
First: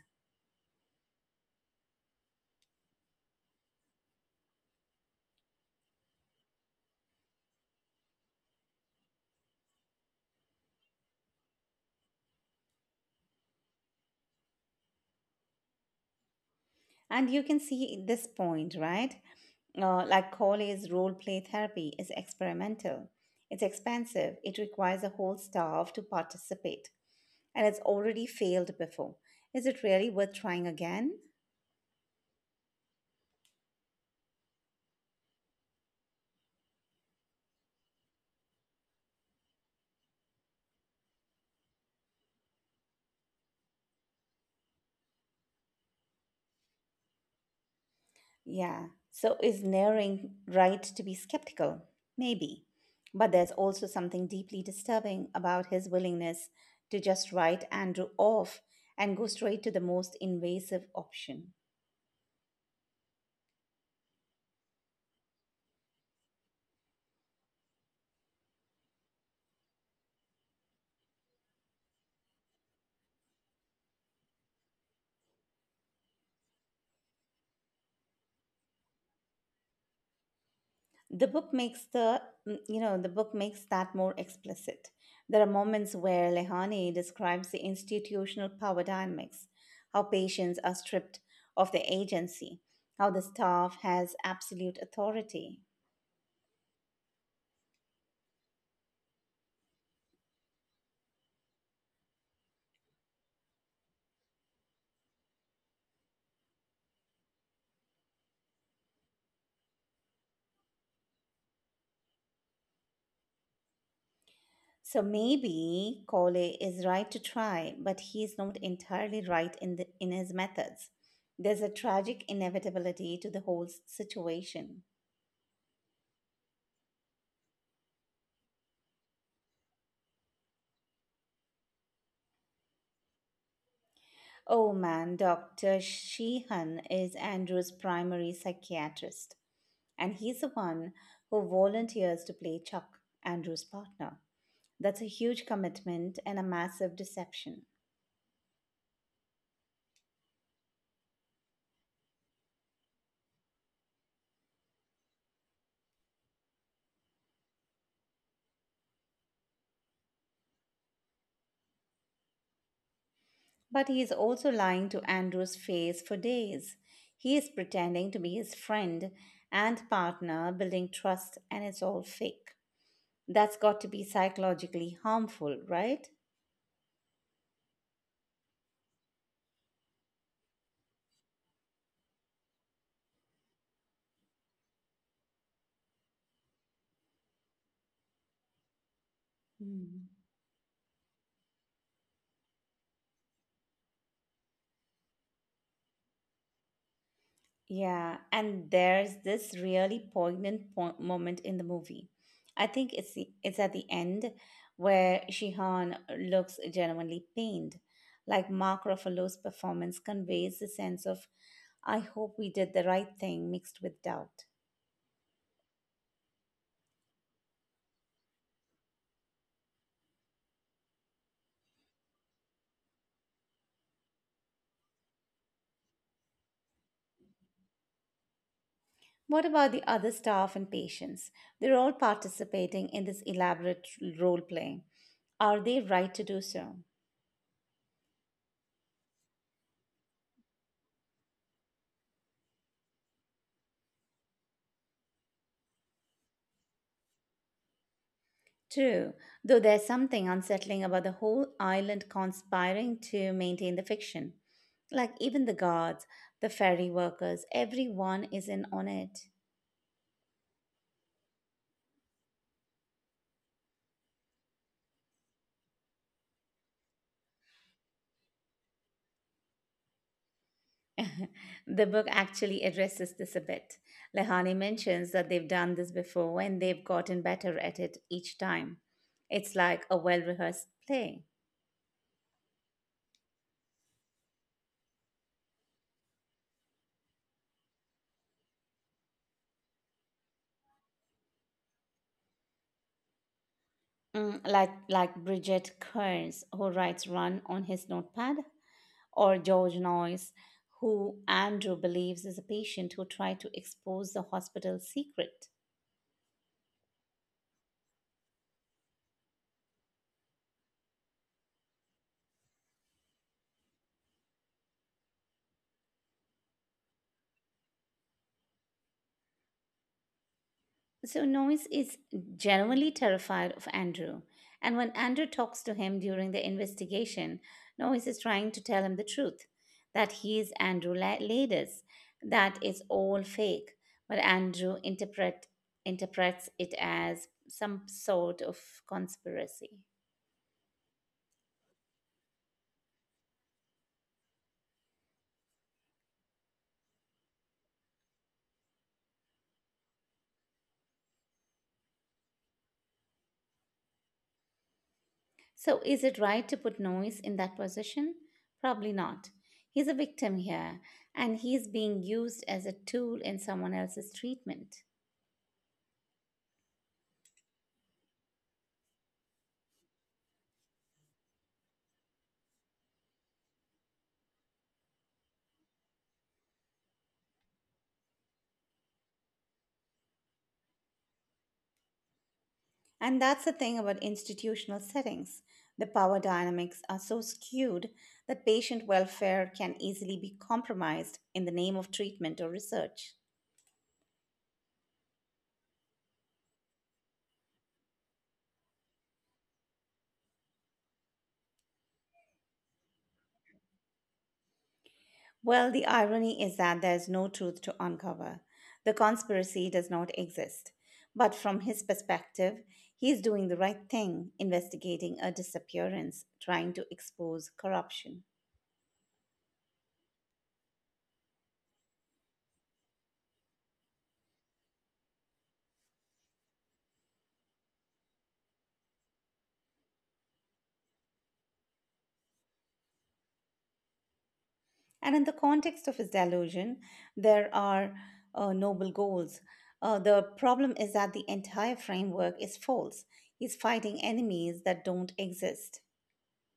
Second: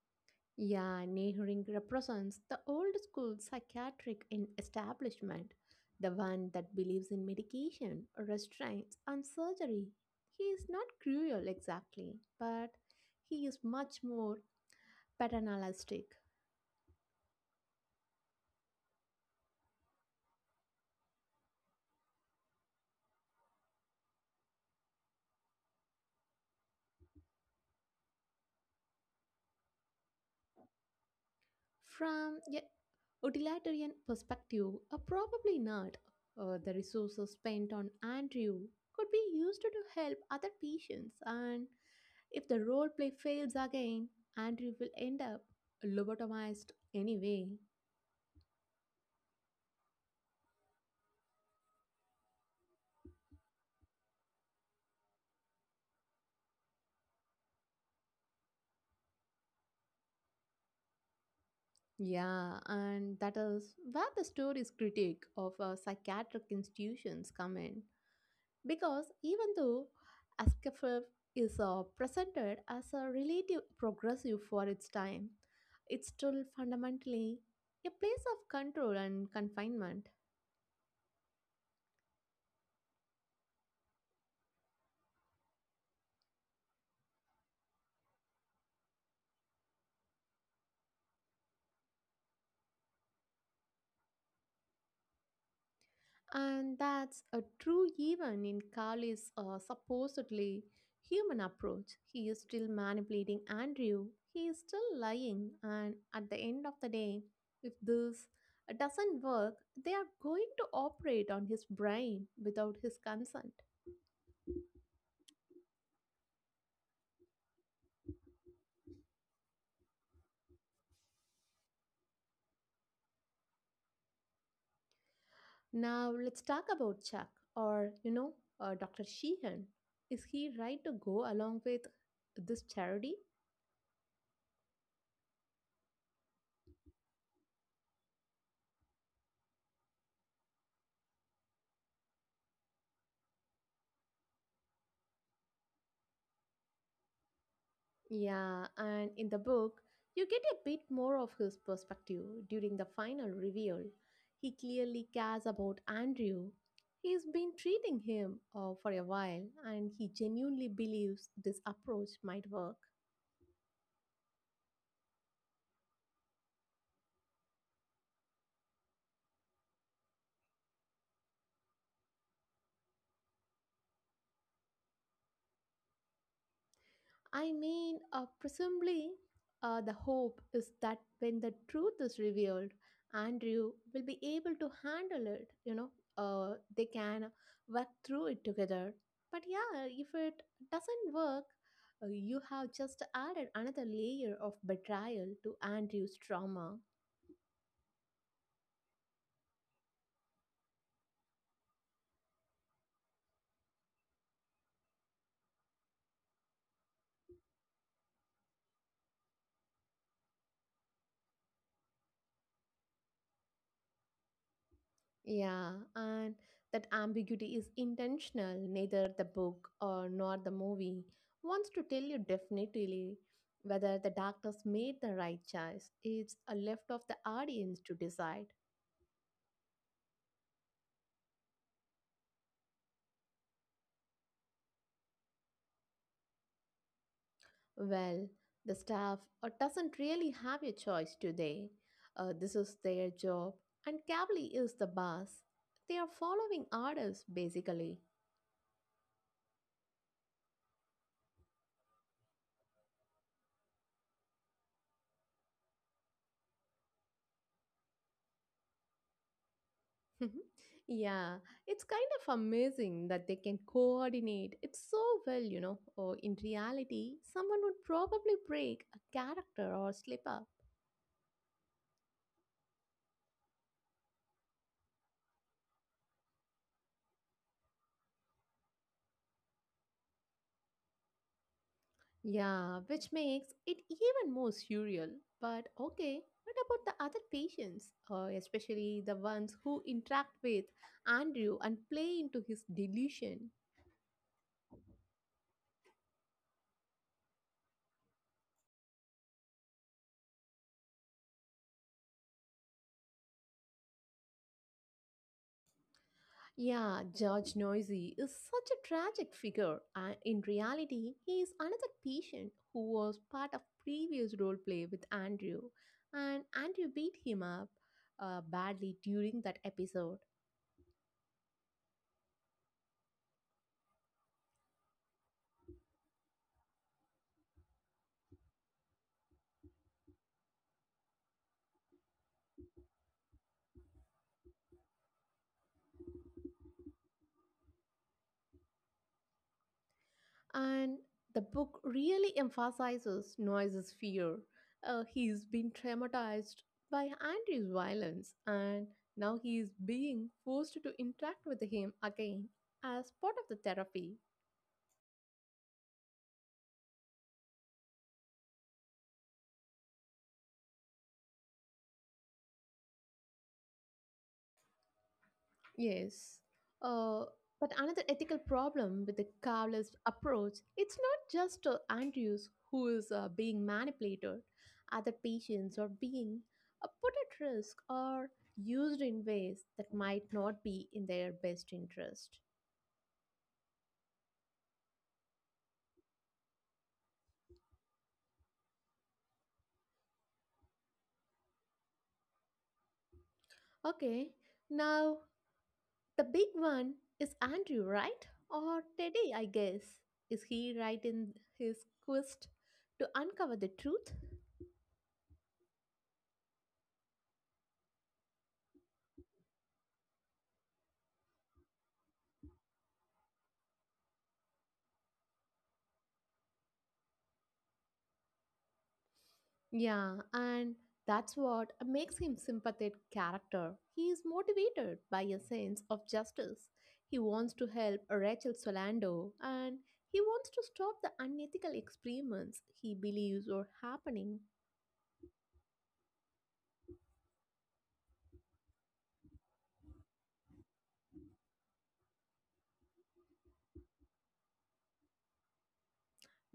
B: Yeah, Nehring represents the old school psychiatric in establishment, the one that believes in medication, restraints, and surgery. He is not cruel exactly, but he is much more paternalistic.
A: And you can see this point, right? Like Colley's role play therapy is experimental, it's expensive, it requires a whole staff to participate, and it's already failed before. Is it really worth trying again?
B: From a utilitarian perspective, a probably not. The resources spent on Andrew could be used to help other patients and if the role play fails again, Andrew will end up lobotomized anyway.
A: Yeah. So is Naring right to be skeptical? Maybe. But there's also something deeply disturbing about his willingness to just write Andrew off and go straight to the most invasive option.
B: Yeah, and that is where the story's critique of psychiatric institutions come in. Because even though ASCFF is presented as a relative progressive for its time, it's still fundamentally a place of control and confinement.
A: The book makes the the book makes that more explicit. There are moments where Lehane describes the institutional power dynamics, how patients are stripped of their agency, how the staff has absolute authority.
B: And that's a true even in Carly's supposedly human approach. He is still manipulating Andrew. He is still lying. And at the end of the day, if this doesn't work, they are going to operate on his brain without his consent.
A: So maybe Cole is right to try, but he is not entirely right in his methods. There's a tragic inevitability to the whole situation.
B: Now, let's talk about Chuck or, you know, Dr. Sheehan. Is he right to go along with this charity?
A: Oh man, Dr. Sheehan is Andrew's primary psychiatrist, and he's the one who volunteers to play Chuck, Andrew's partner. That's a huge commitment and a massive deception.
B: Yeah, and in the book, you get a bit more of his perspective during the final reveal. He clearly cares about Andrew. He's been treating him for a while, and he genuinely believes this approach might work.
A: But he is also lying to Andrew's face for days. He is pretending to be his friend and partner, building trust, and it's all fake. That's got to be psychologically harmful, right?
B: I mean, presumably, the hope is that when the truth is revealed, Andrew will be able to handle it. You know, they can work through it together. But yeah, if
A: Hmm.
B: it doesn't work, you have just added another layer of betrayal to Andrew's trauma.
A: Yeah, and there's this really moment in the movie. I think it's at the end where Shihan looks genuinely pained. Like Mark Ruffalo's performance conveys the sense of, I hope we did the right thing mixed with doubt.
B: Yeah, and that ambiguity is intentional. Neither the book or nor the movie wants to tell you definitely whether the doctors made the right choice. It's a left of the audience to decide.
A: What about the other staff and patients? They're all participating in this elaborate role playing. Are they right to do so?
B: Well, the staff doesn't really have a choice today. This is their job, and Cavali is the boss. They are following orders basically.
A: True, though there's something unsettling about the whole island conspiring to maintain the fiction. Like even the guards, the ferry workers, everyone is in on it.
B: *laughs* Yeah, it's kind of amazing that they can coordinate it so well, you know. Or in reality, someone would probably break a character or slip up.
A: *laughs* The book actually addresses this a bit. Lehani mentions that they've done this before and they've gotten better at it each time. It's like a well rehearsed play.
B: Yeah, which makes it even more surreal. But okay, what about the other patients, especially the ones who interact with Andrew and play into his delusion?
A: Mm, like Bridget Kearns, who writes Run on his notepad, or George Noyes, who Andrew believes is a patient who tried to expose the hospital secret.
B: Yeah, George Noisy is such a tragic figure, and in reality, he is another patient who was part of previous role play with Andrew, and Andrew beat him up badly during that episode.
A: So Noyes is genuinely terrified of Andrew, and when Andrew talks to him during the investigation, Noyes is trying to tell him the truth, that he is Andrew Ladis, that it's all fake. But Andrew interprets it as some sort of conspiracy.
B: And the book really emphasizes Noisy's fear. He's been traumatized by Andrew's violence, and now he is being forced to interact with him again as part of the therapy.
A: So is it right to put Noyes in that position? Probably not. He's a victim here, and he's being used as a tool in someone else's treatment.
B: Yes. Uh, but another ethical problem with the Carlist approach, it's not just Andrews who is being manipulated. Other patients are being put at risk or used in ways that might not be in their best interest.
A: And that's the thing about institutional settings. The power dynamics are so skewed that patient welfare can easily be compromised in the name of treatment or research.
B: Okay, now the big one is Andrew, right? Or Teddy, I guess. Is he right in his quest to uncover the truth?
A: Well, the irony is that there's no truth to uncover. The conspiracy does not exist. But from his perspective, he is doing the right thing, investigating a disappearance, trying to expose corruption.
B: Yeah, and that's what makes him sympathetic character. He is motivated by a sense of justice. He wants to help Rachel Solando and he wants to stop the unethical experiments he believes are happening.
A: And in the context of his delusion, there are noble goals. The problem is that the entire framework is false. He's fighting enemies that don't exist.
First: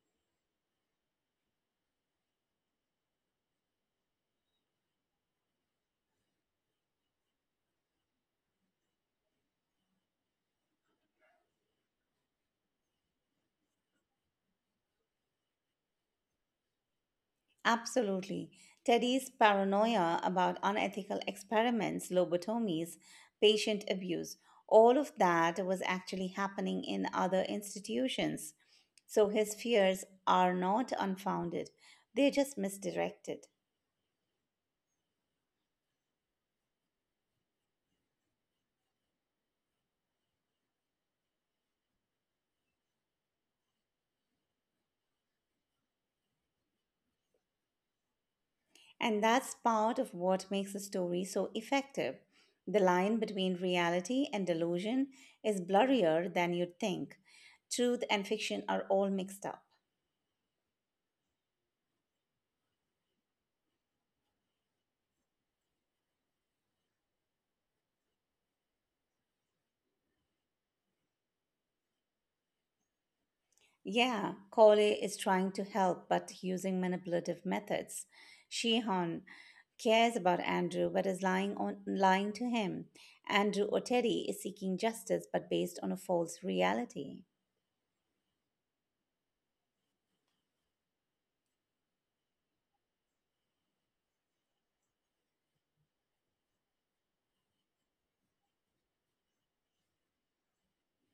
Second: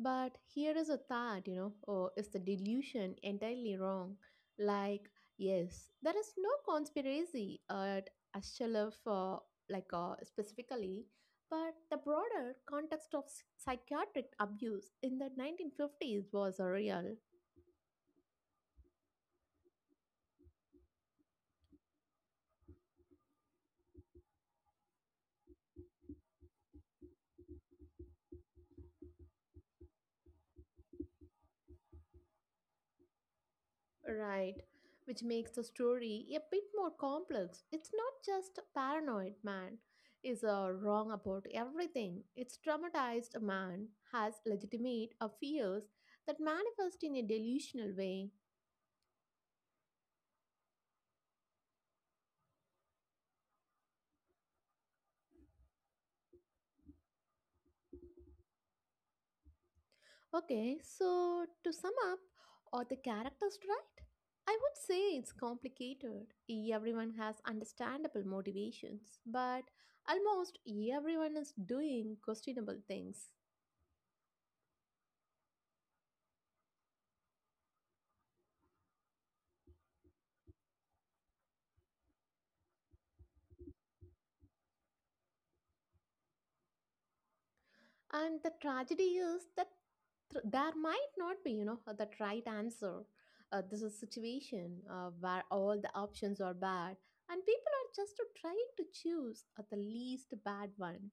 B: But here is a thought, you know, or is the delusion entirely wrong? Like, yes, there is no conspiracy at Ashchalaf, specifically, but the broader context of psychiatric abuse in the 1950s was real.
A: Absolutely. Teddy's paranoia about unethical experiments, lobotomies, patient abuse, all of that was actually happening in other institutions. So his fears are not unfounded, they're just misdirected.
B: Right, which makes the story a bit more complex. It's not just a paranoid man is wrong about everything. It's traumatized man has legitimate fears that manifest in a delusional way.
A: And that's part of what makes a story so effective. The line between reality and delusion is blurrier than you'd think. Truth and fiction are all mixed up.
B: Okay, so to sum up, are the characters right? I would say it's complicated. Everyone has understandable motivations, but almost everyone is doing questionable things.
A: Yeah, Corley is trying to help but using manipulative methods. Sheehan cares about Andrew but is lying on lying to him. Andrew Oteri is seeking justice but based on a false reality.
B: And the tragedy is that there might not be, you know, that right answer. This is a situation where all the options are bad, and people are just trying to choose the least bad one.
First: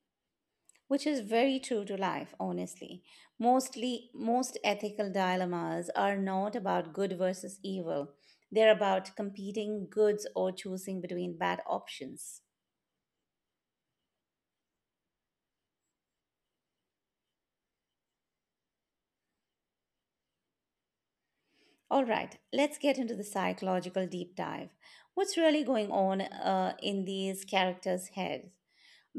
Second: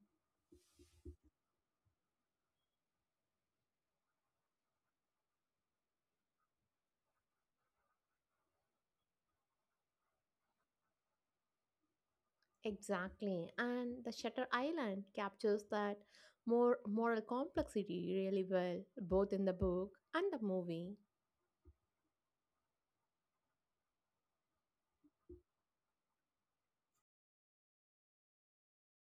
A: Which is very true to life, honestly. Mostly, most ethical dilemmas are not about good versus evil, they're about competing goods or choosing between bad options.
B: Exactly, and the Shutter Island captures that more moral complexity really well, both in the book and the movie.
A: All right, let's get into the psychological deep dive. What's really going on in these characters heads,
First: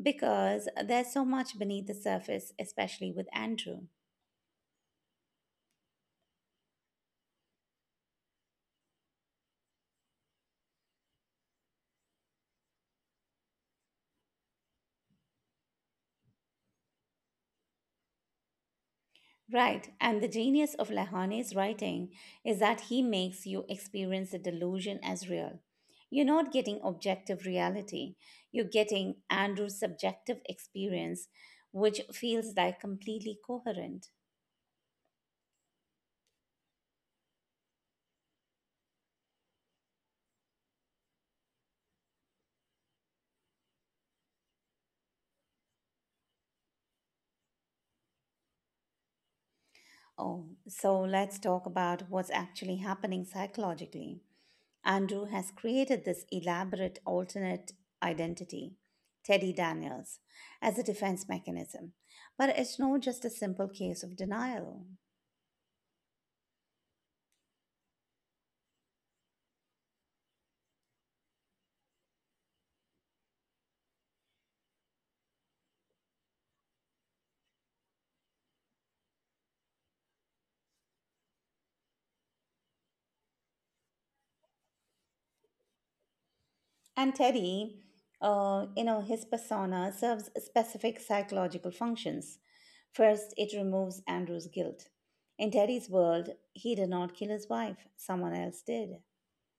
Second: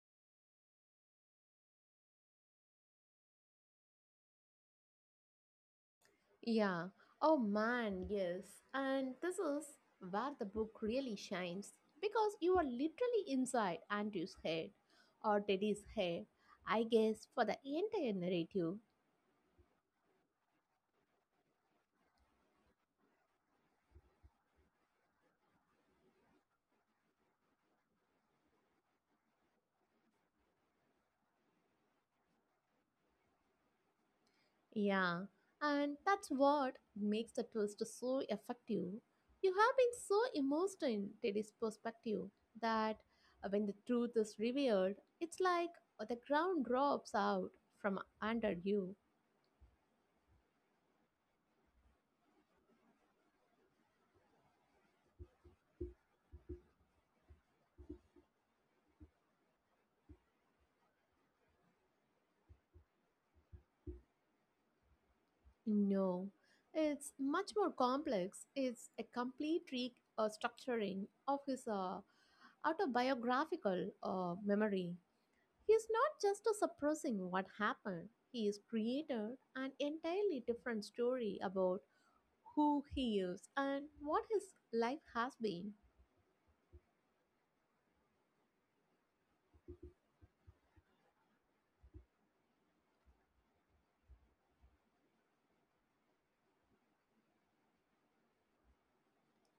A: because there's so much beneath the surface, especially with Andrew.
B: Yeah. Oh man, yes. And this is where the book really shines because you are literally inside Andrew's head or Teddy's head, I guess, for the entire narrative.
A: Right, and the genius of Lahane's writing is that he makes you experience the delusion as real. You're not getting objective reality, you're getting Andrew's subjective experience, which feels like completely coherent.
B: Yeah. And that's what makes the twist so effective. You have been so immersed in Teddy's perspective that when the truth is revealed, it's like the ground drops out from under you.
A: Oh, so let's talk about what's actually happening psychologically. Andrew has created this elaborate alternate identity, Teddy Daniels, as a defense mechanism, but it's not just a simple case of denial.
B: No, it's much more complex. It's a complete structuring of his autobiographical memory. He's not just suppressing what happened, he has created an entirely different story about who he is and what his life has been.
A: And Teddy, his persona serves specific psychological functions. First, it removes Andrew's guilt. In Teddy's world, he did not kill his wife, someone else did,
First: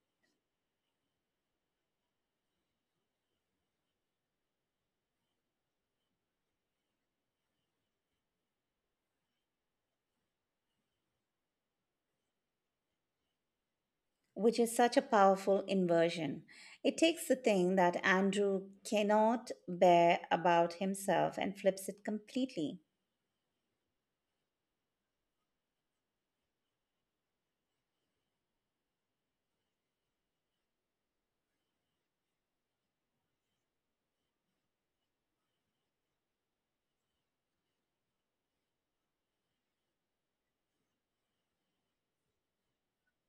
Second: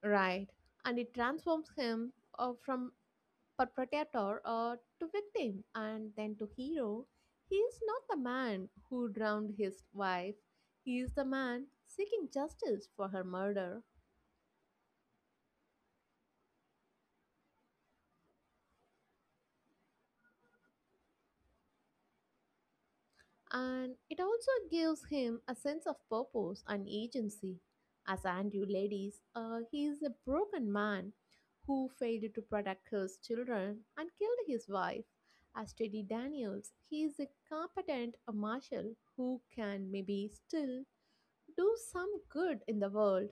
B: Right, and it transforms him from but protector or to victim and then to hero. He is not the man who drowned his wife, he is the man seeking justice for her murder.
A: which is such a powerful inversion. It takes the thing that Andrew cannot bear about himself and flips it completely.
B: And it also gives him a sense of purpose and agency. As Andrew ladies, he is a broken man who failed to protect his children and killed his wife. As Teddy Daniels, he is a competent marshal who can maybe still do some good in the world.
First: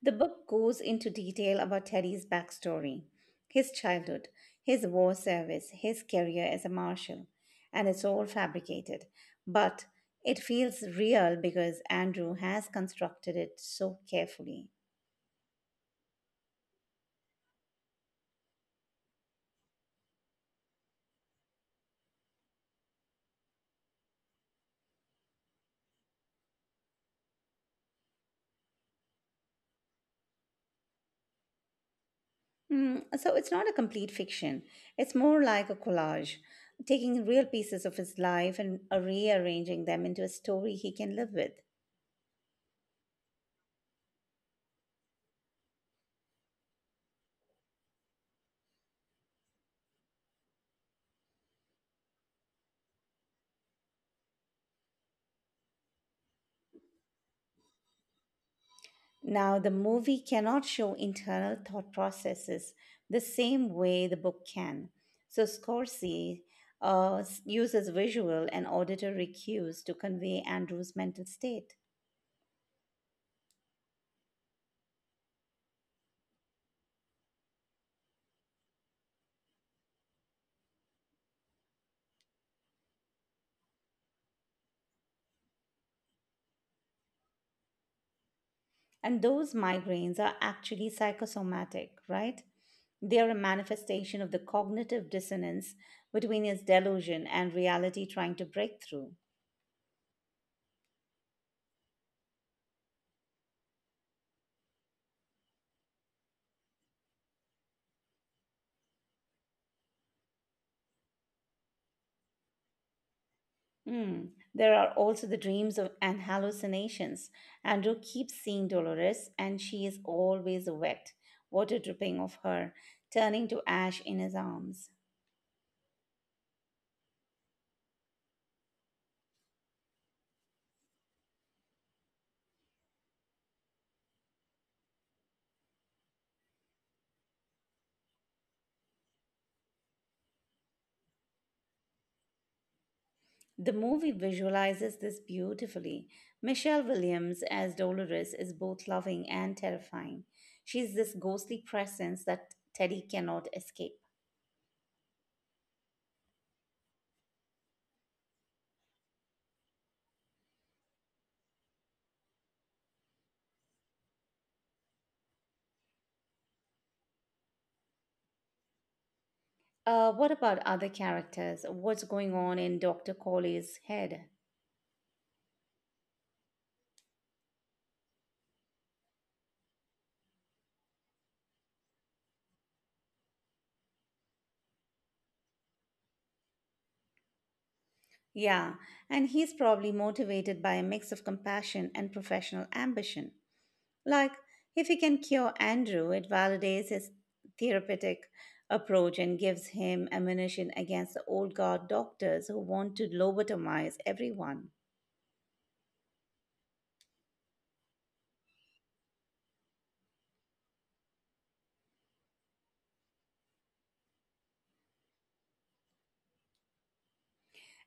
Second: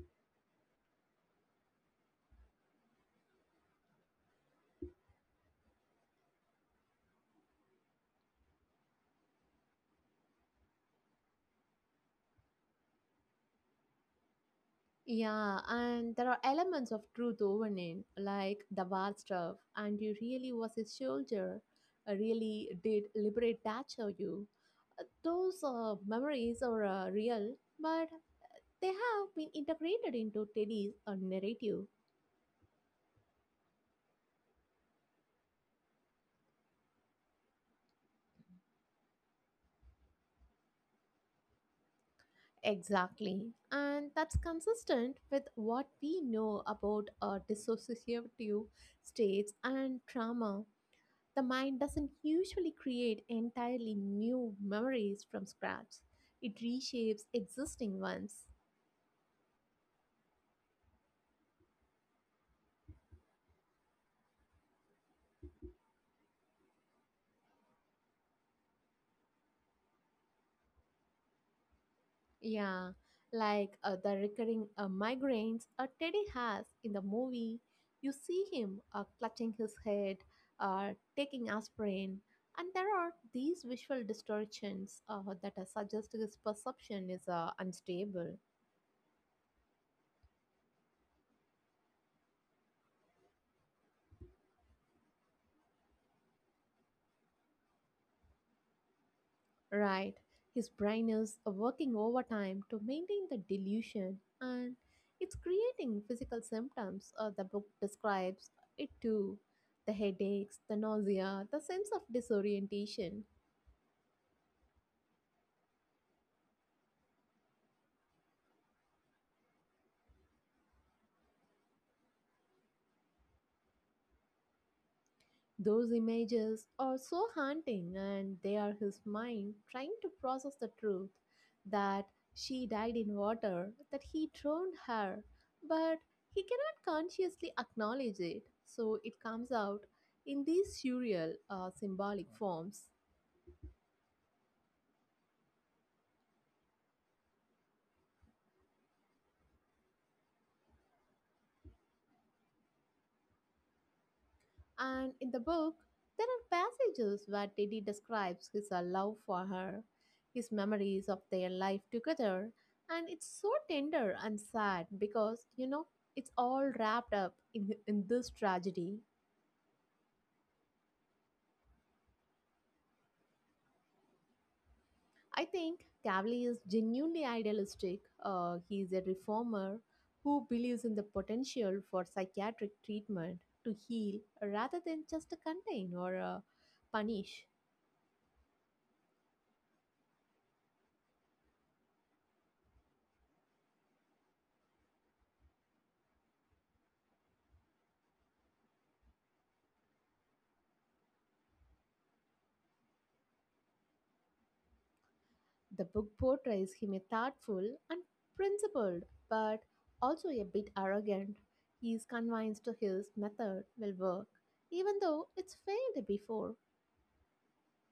A: The book goes into detail about Teddy's backstory, his childhood, his war service, his career as a marshal, and it's all fabricated. But it feels real because Andrew has constructed it so carefully.
B: Yeah, and there are elements of truth woven in, like the war stuff, and you really was a soldier, really did liberate Thatcher you. Those memories are real, but they have been integrated into Teddy's narrative.
A: Mm, so it's not a complete fiction, it's more like a collage, taking real pieces of his life and rearranging them into a story he can live with.
B: Exactly, and that's consistent with what we know about dissociative states and trauma. The mind doesn't usually create entirely new memories from scratch, it reshapes existing ones.
A: Now, the movie cannot show internal thought processes the same way the book can. So, Scorsese uh, uses visual and auditory cues to convey Andrew's mental state.
B: Yeah, like the recurring migraines Teddy has in the movie. You see him clutching his head or taking aspirin. And there are these visual distortions that suggest his perception is unstable.
A: And those migraines are actually psychosomatic, right? They are a manifestation of the cognitive dissonance between his delusion and reality trying to break through.
B: Right. His brain is working overtime to maintain the delusion and it's creating physical symptoms. The book describes it too, the headaches, the nausea, the sense of disorientation.
A: Mm. There are also the dreams and hallucinations. Andrew keeps seeing Dolores, and she is always wet, water dripping off her, turning to ash in his arms.
B: Those images are so haunting, and they are his mind trying to process the truth that she died in water, that he drowned her, but he cannot consciously acknowledge it. So it comes out in these surreal, symbolic forms.
A: The movie visualizes this beautifully. Michelle Williams as Dolores is both loving and terrifying. She's this ghostly presence that Teddy cannot escape.
B: And in the book, there are passages where Teddy describes his love for her, his memories of their life together, and it's so tender and sad because, you know, it's all wrapped up in this tragedy.
A: What about other characters? What's going on in Dr. Colley's head?
B: I think Cavali is genuinely idealistic. He is a reformer who believes in the potential for psychiatric treatment to heal rather than just to contain or punish.
A: Yeah, and he's probably motivated by a mix of compassion and professional ambition. Like, if he can cure Andrew, it validates his therapeutic approach and gives him ammunition against the old guard doctors who want to lobotomize everyone.
B: The book portrays him as thoughtful and principled, but also a bit arrogant. He is convinced his method will work, even though it's failed before.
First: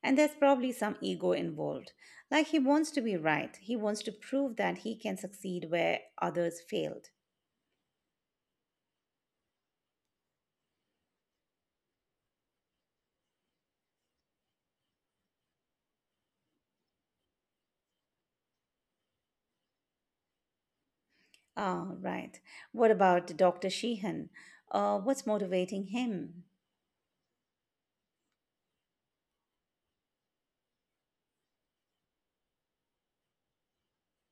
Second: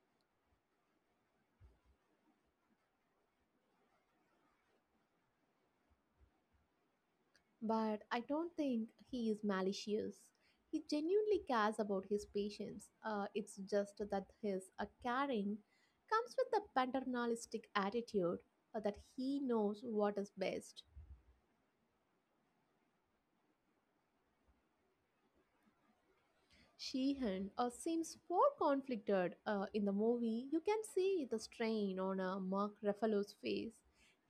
A: And there's probably some ego involved. Like, he wants to be right, he wants to prove that he can succeed where others failed.
B: But I don't think he is malicious. He genuinely cares about his patients. It's just that his caring comes with a paternalistic attitude that he knows what is best.
A: Ah, right. What about Dr. Sheehan? What's motivating him?
B: Sheehan seems more conflicted in the movie. You can see the strain on Mark Ruffalo's face.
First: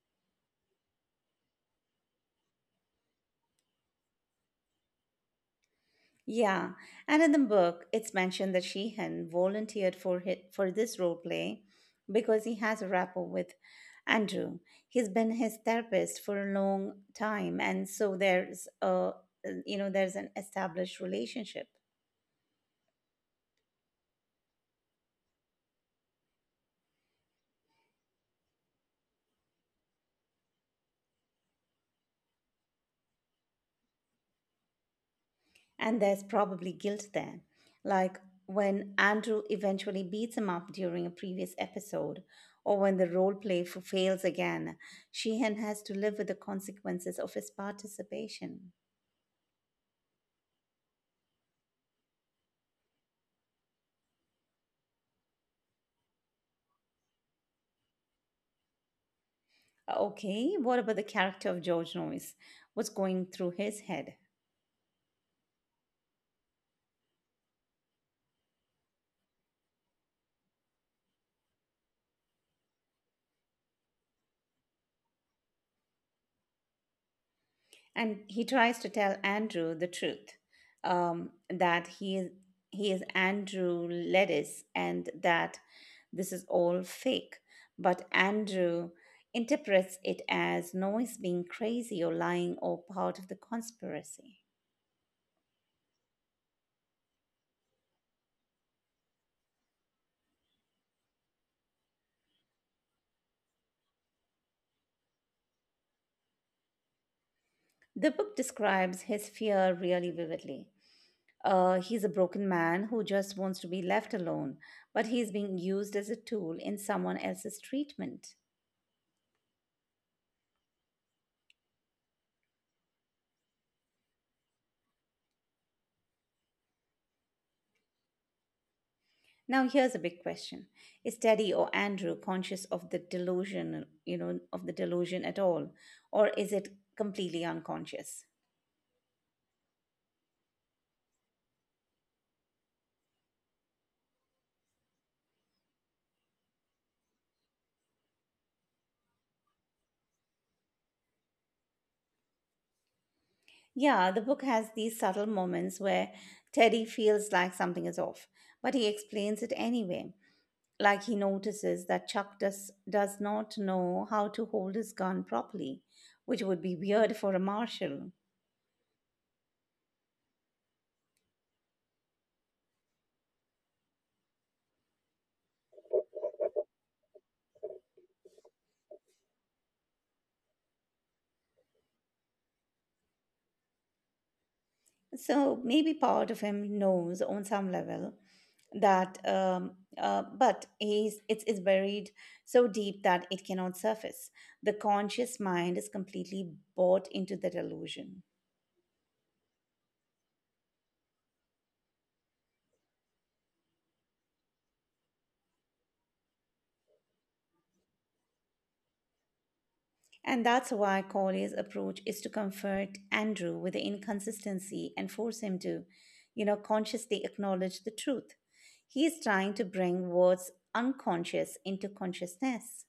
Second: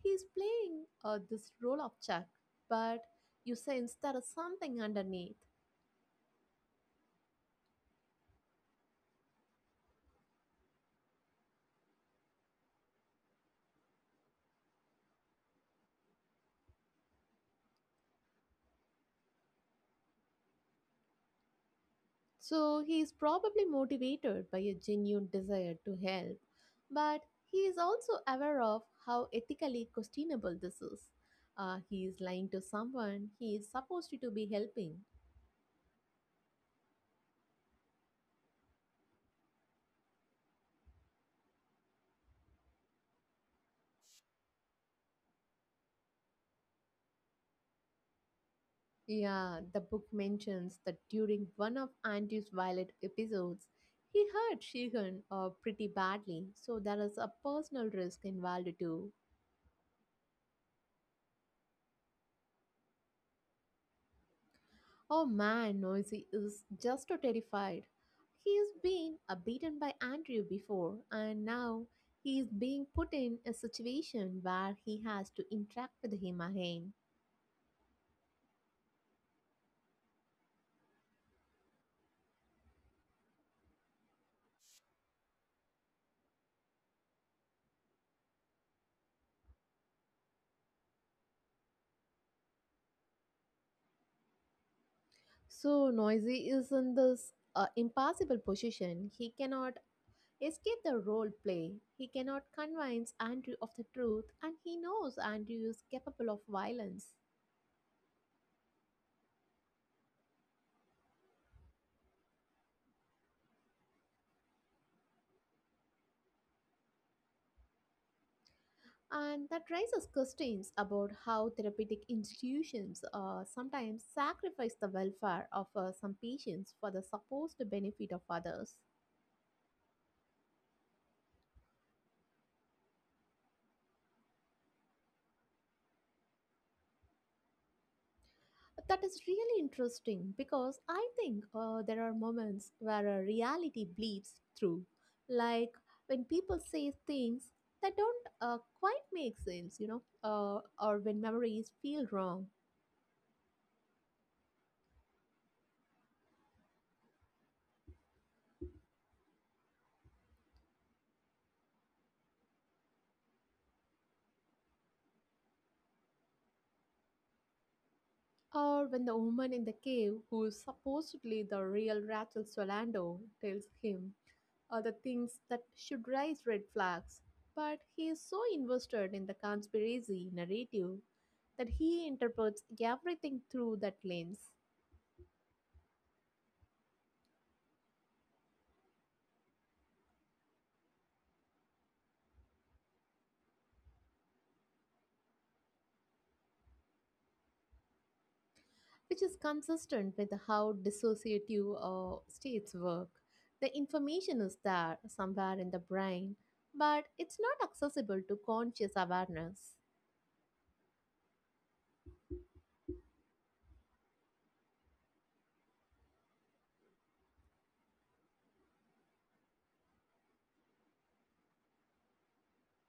B: He's playing this role of Chuck, but you sense there is something underneath.
A: Yeah, and in the book, it's mentioned that Sheehan volunteered for this role play because he has a rapport with Andrew. He's been his therapist for a long time, and so there's a, there's an established relationship,
B: So he is probably motivated by a genuine desire to help, but he is also aware of how ethically questionable this is. He is lying to someone he is supposed to be helping.
A: and there's probably guilt there, like when Andrew eventually beats him up during a previous episode, or when the role play fails again. Sheehan has to live with the consequences of his participation.
B: Yeah, the book mentions that during one of Auntie's Violet episodes, he hurt Sheehan pretty badly, so there is a personal risk involved too.
A: Okay, what about the character of George Noyes? What's going through his head?
B: Oh man, Noisy is just so terrified. He has been beaten by Andrew before, and now he is being put in a situation where he has to interact with him again.
A: And he tries to tell Andrew the truth, that he is Andrew Ledis and that this is all fake. But Andrew interprets it as Noyes being crazy or lying or part of the conspiracy.
B: So Noisy is in this impossible position. He cannot escape the role play. He cannot convince Andrew of the truth, and he knows Andrew is capable of violence.
A: The book describes his fear really vividly. He's a broken man who just wants to be left alone, but he's being used as a tool in someone else's treatment.
B: And that raises questions about how therapeutic institutions sometimes sacrifice the welfare of some patients for the supposed benefit of others.
A: Now, here's a big question: is Teddy or Andrew conscious of the delusion, at all, or is it completely unconscious?
B: That is really interesting because I think there are moments where a reality bleeds through, like when people say things that don't quite make sense, you know, or when memories feel wrong,
A: Yeah, the book has these subtle moments where Teddy feels like something is off, but he explains it anyway. Like he notices that Chuck does not know how to hold his gun properly, which would be weird for a marshal.
B: or when the woman in the cave, who is supposedly the real Rachel Solando, tells him the things that should raise red flags, but he is so invested in the conspiracy narrative that he interprets everything through that lens.
A: So maybe part of him knows on some level that, but it's buried so deep that it cannot surface. The conscious mind is completely bought into the delusion.
B: Which is consistent with how dissociative states work. The information is there somewhere in the brain, but it's not accessible to conscious awareness.
A: And that's why Corley's approach is to comfort Andrew with the inconsistency and force him to, you know, consciously acknowledge the truth. He is trying to bring what's unconscious into consciousness,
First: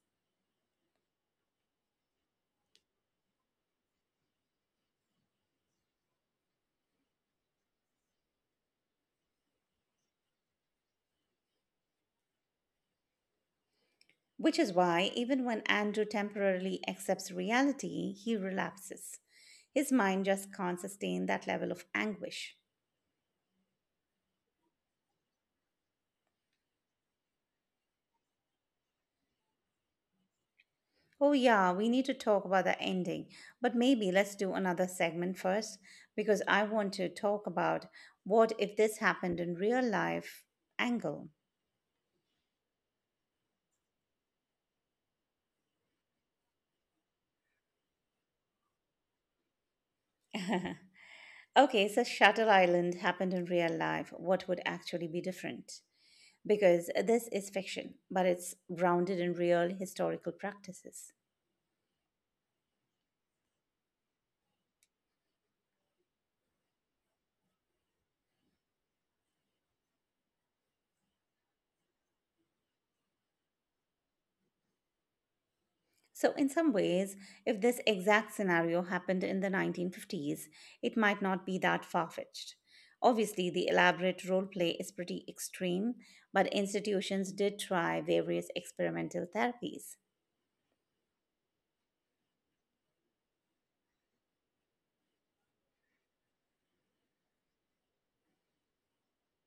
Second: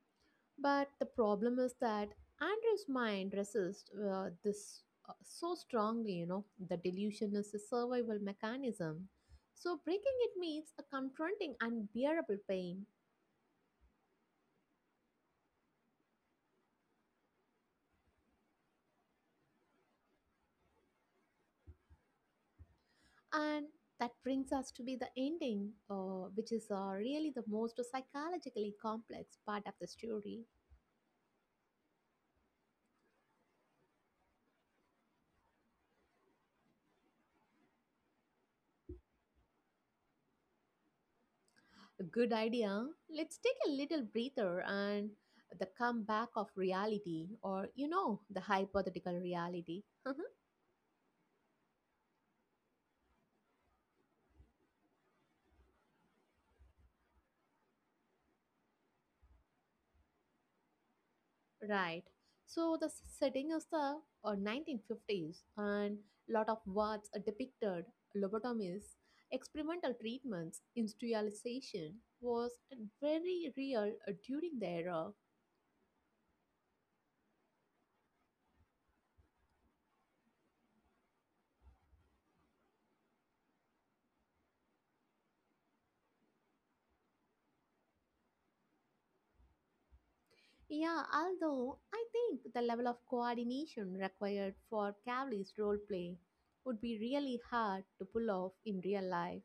B: But the problem is that Andrew's mind resists this so strongly, you know, the delusion is a survival mechanism. So breaking it means a confronting unbearable pain.
A: which is why even when Andrew temporarily accepts reality, he relapses. His mind just can't sustain that level of anguish.
B: And that brings us to be the ending, which is really the most psychologically complex part of the story.
A: Oh, yeah, we need to talk about the ending. But maybe let's do another segment first because I want to talk about what if this happened in real life angle.
B: A good idea. Let's take a little breather and the comeback of reality, or you know, the hypothetical reality. *laughs*
A: Okay, so Shutter Island happened in real life. What would actually be different? Because this is fiction, but it's grounded in real historical practices.
B: Right. So the setting is the 1950s, and lot of words are depicted: lobotomies, experimental treatments, industrialization was very real during the era.
A: So, in some ways, if this exact scenario happened in the 1950s, it might not be that far fetched. Obviously, the elaborate role play is pretty extreme, but institutions did try various experimental therapies.
B: Yeah, although I think the level of coordination required for Cavali's role play would be really hard to pull off in real life,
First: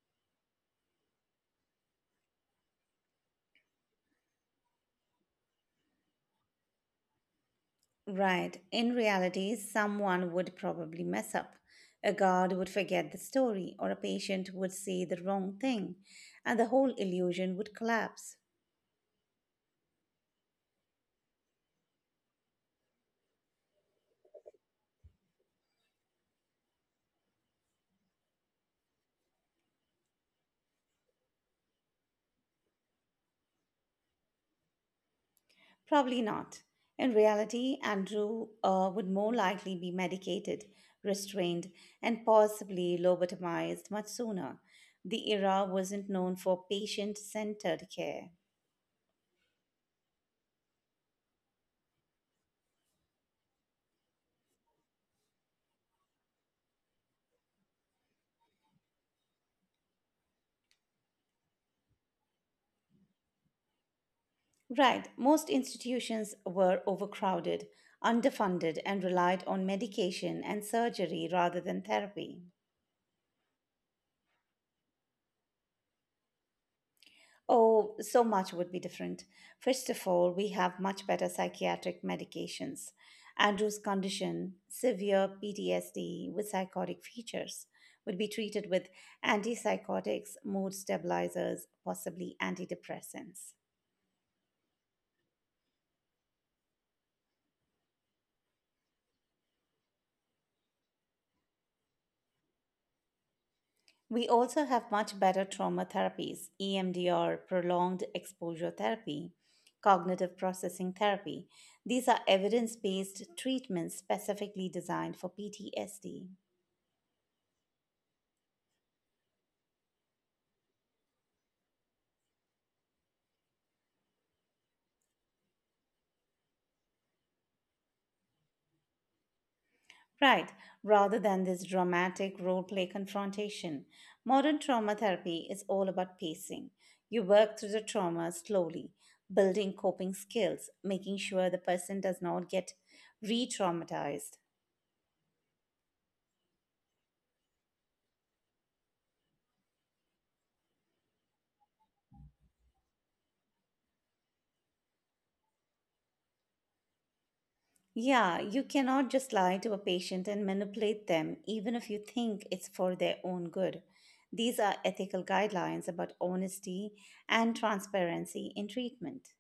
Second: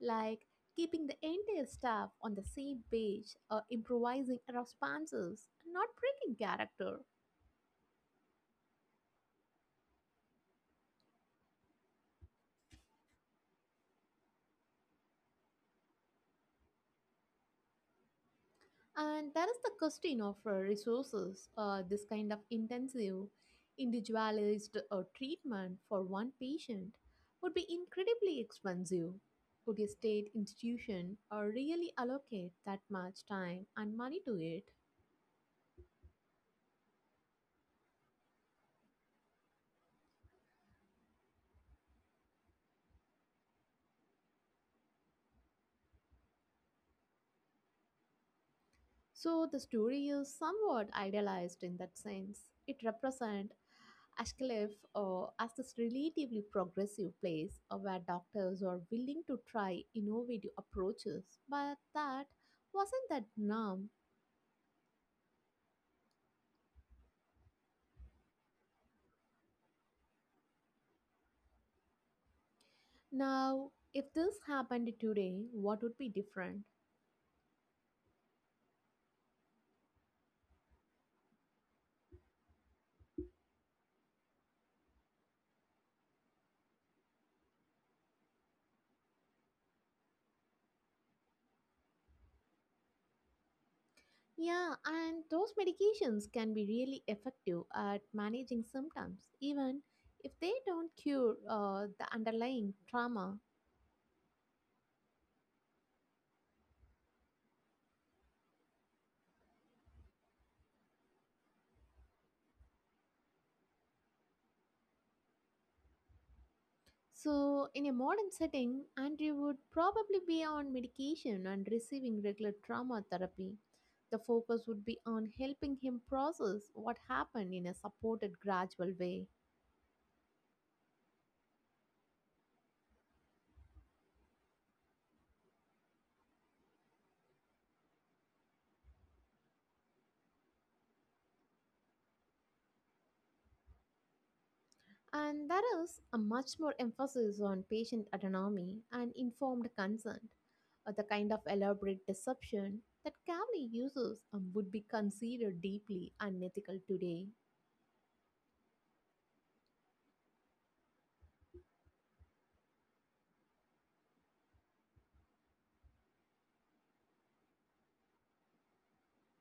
B: like keeping the entire staff on the same page or improvising responses, not breaking character.
A: Right, in reality, someone would probably mess up. A guard would forget the story, or a patient would say the wrong thing, and the whole illusion would collapse.
B: And there is the question of resources. This kind of intensive, individualized treatment for one patient would be incredibly expensive. Would a state institution really allocate that much time and money to it?
A: Probably not. In reality, Andrew would more likely be medicated, restrained, and possibly lobotomized much sooner. The era wasn't known for patient centered care.
B: So the story is somewhat idealized in that sense. It represents Ashkelov as this relatively progressive place where doctors are willing to try innovative approaches, but that wasn't that norm.
A: Right, most institutions were overcrowded, underfunded, and relied on medication and surgery rather than therapy.
B: Now, if this happened today, what would be different?
A: Oh, so much would be different. First of all, we have much better psychiatric medications. Andrew's condition, severe PTSD with psychotic features, would be treated with antipsychotics, mood stabilizers, possibly antidepressants.
B: Yeah, and those medications can be really effective at managing symptoms, even if they don't cure the underlying trauma.
A: We also have much better trauma therapies: EMDR, prolonged exposure therapy, cognitive processing therapy. These are evidence based treatments specifically designed for PTSD.
B: So, in a modern setting, Andrew would probably be on medication and receiving regular trauma therapy. The focus would be on helping him process what happened in a supported, gradual way.
A: Right, rather than this dramatic role play confrontation. Modern trauma therapy is all about pacing. You work through the trauma slowly, building coping skills, making sure the person does not get re traumatized.
B: And there is a much more emphasis on patient autonomy and informed consent. The kind of elaborate deception that Kavli uses would be considered deeply unethical today.
A: Yeah, you cannot just lie to a patient and manipulate them, even if you think it's for their own good. These are ethical guidelines about honesty and transparency in treatment.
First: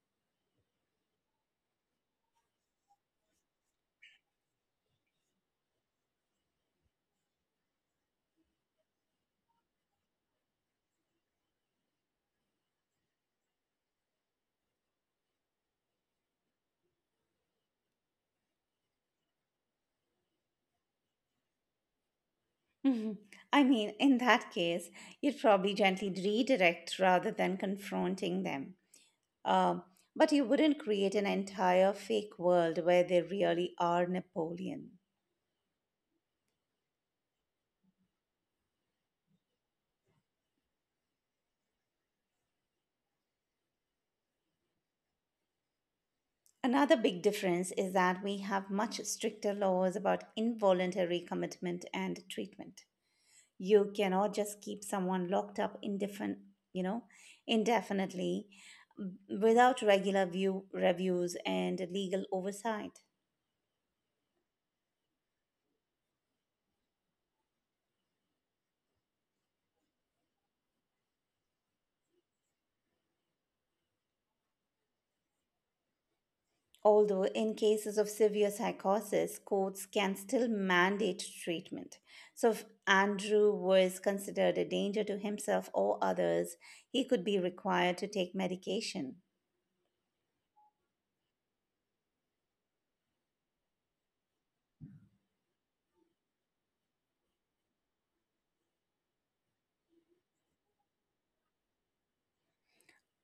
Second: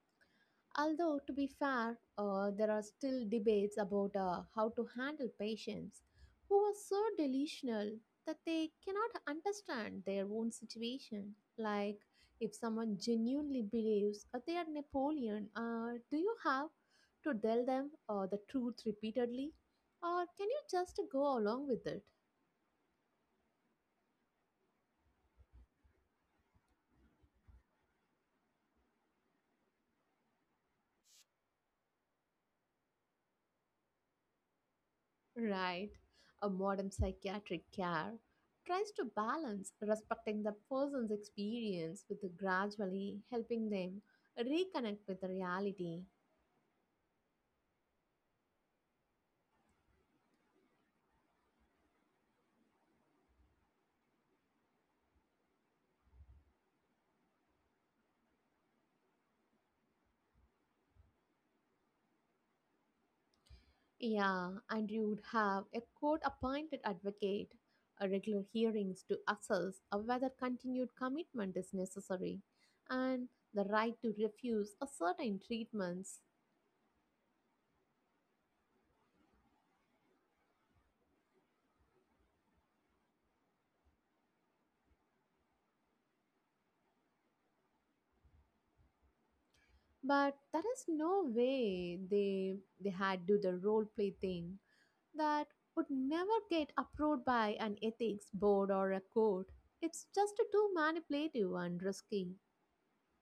B: Although, to be fair, there are still debates about how to handle patients who are so delusional that they cannot understand their own situation. Like, if someone genuinely believes they are Napoleon, do you have to tell them the truth repeatedly? Or can you just go along with it?
A: Mhm. I mean, in that case, you'd probably gently redirect rather than confronting them. Um, but you wouldn't create an entire fake world where they really are Napoleon.
B: Right. A modern psychiatric care tries to balance respecting the person's experience with gradually helping them reconnect with the reality.
A: Another big difference is that we have much stricter laws about involuntary commitment and treatment. You cannot just keep someone locked up you know, indefinitely, without regular view reviews and legal oversight.
B: Yeah, and you would have a court appointed advocate, a regular hearings to assess of whether continued commitment is necessary, and the right to refuse a certain treatments.
A: Although, in cases of severe psychosis, courts can still mandate treatment. So, if Andrew was considered a danger to himself or others, he could be required to take medication.
B: But there is no way they had do the role play thing that would never get approved by an ethics board or a court. It's just too manipulative and risky.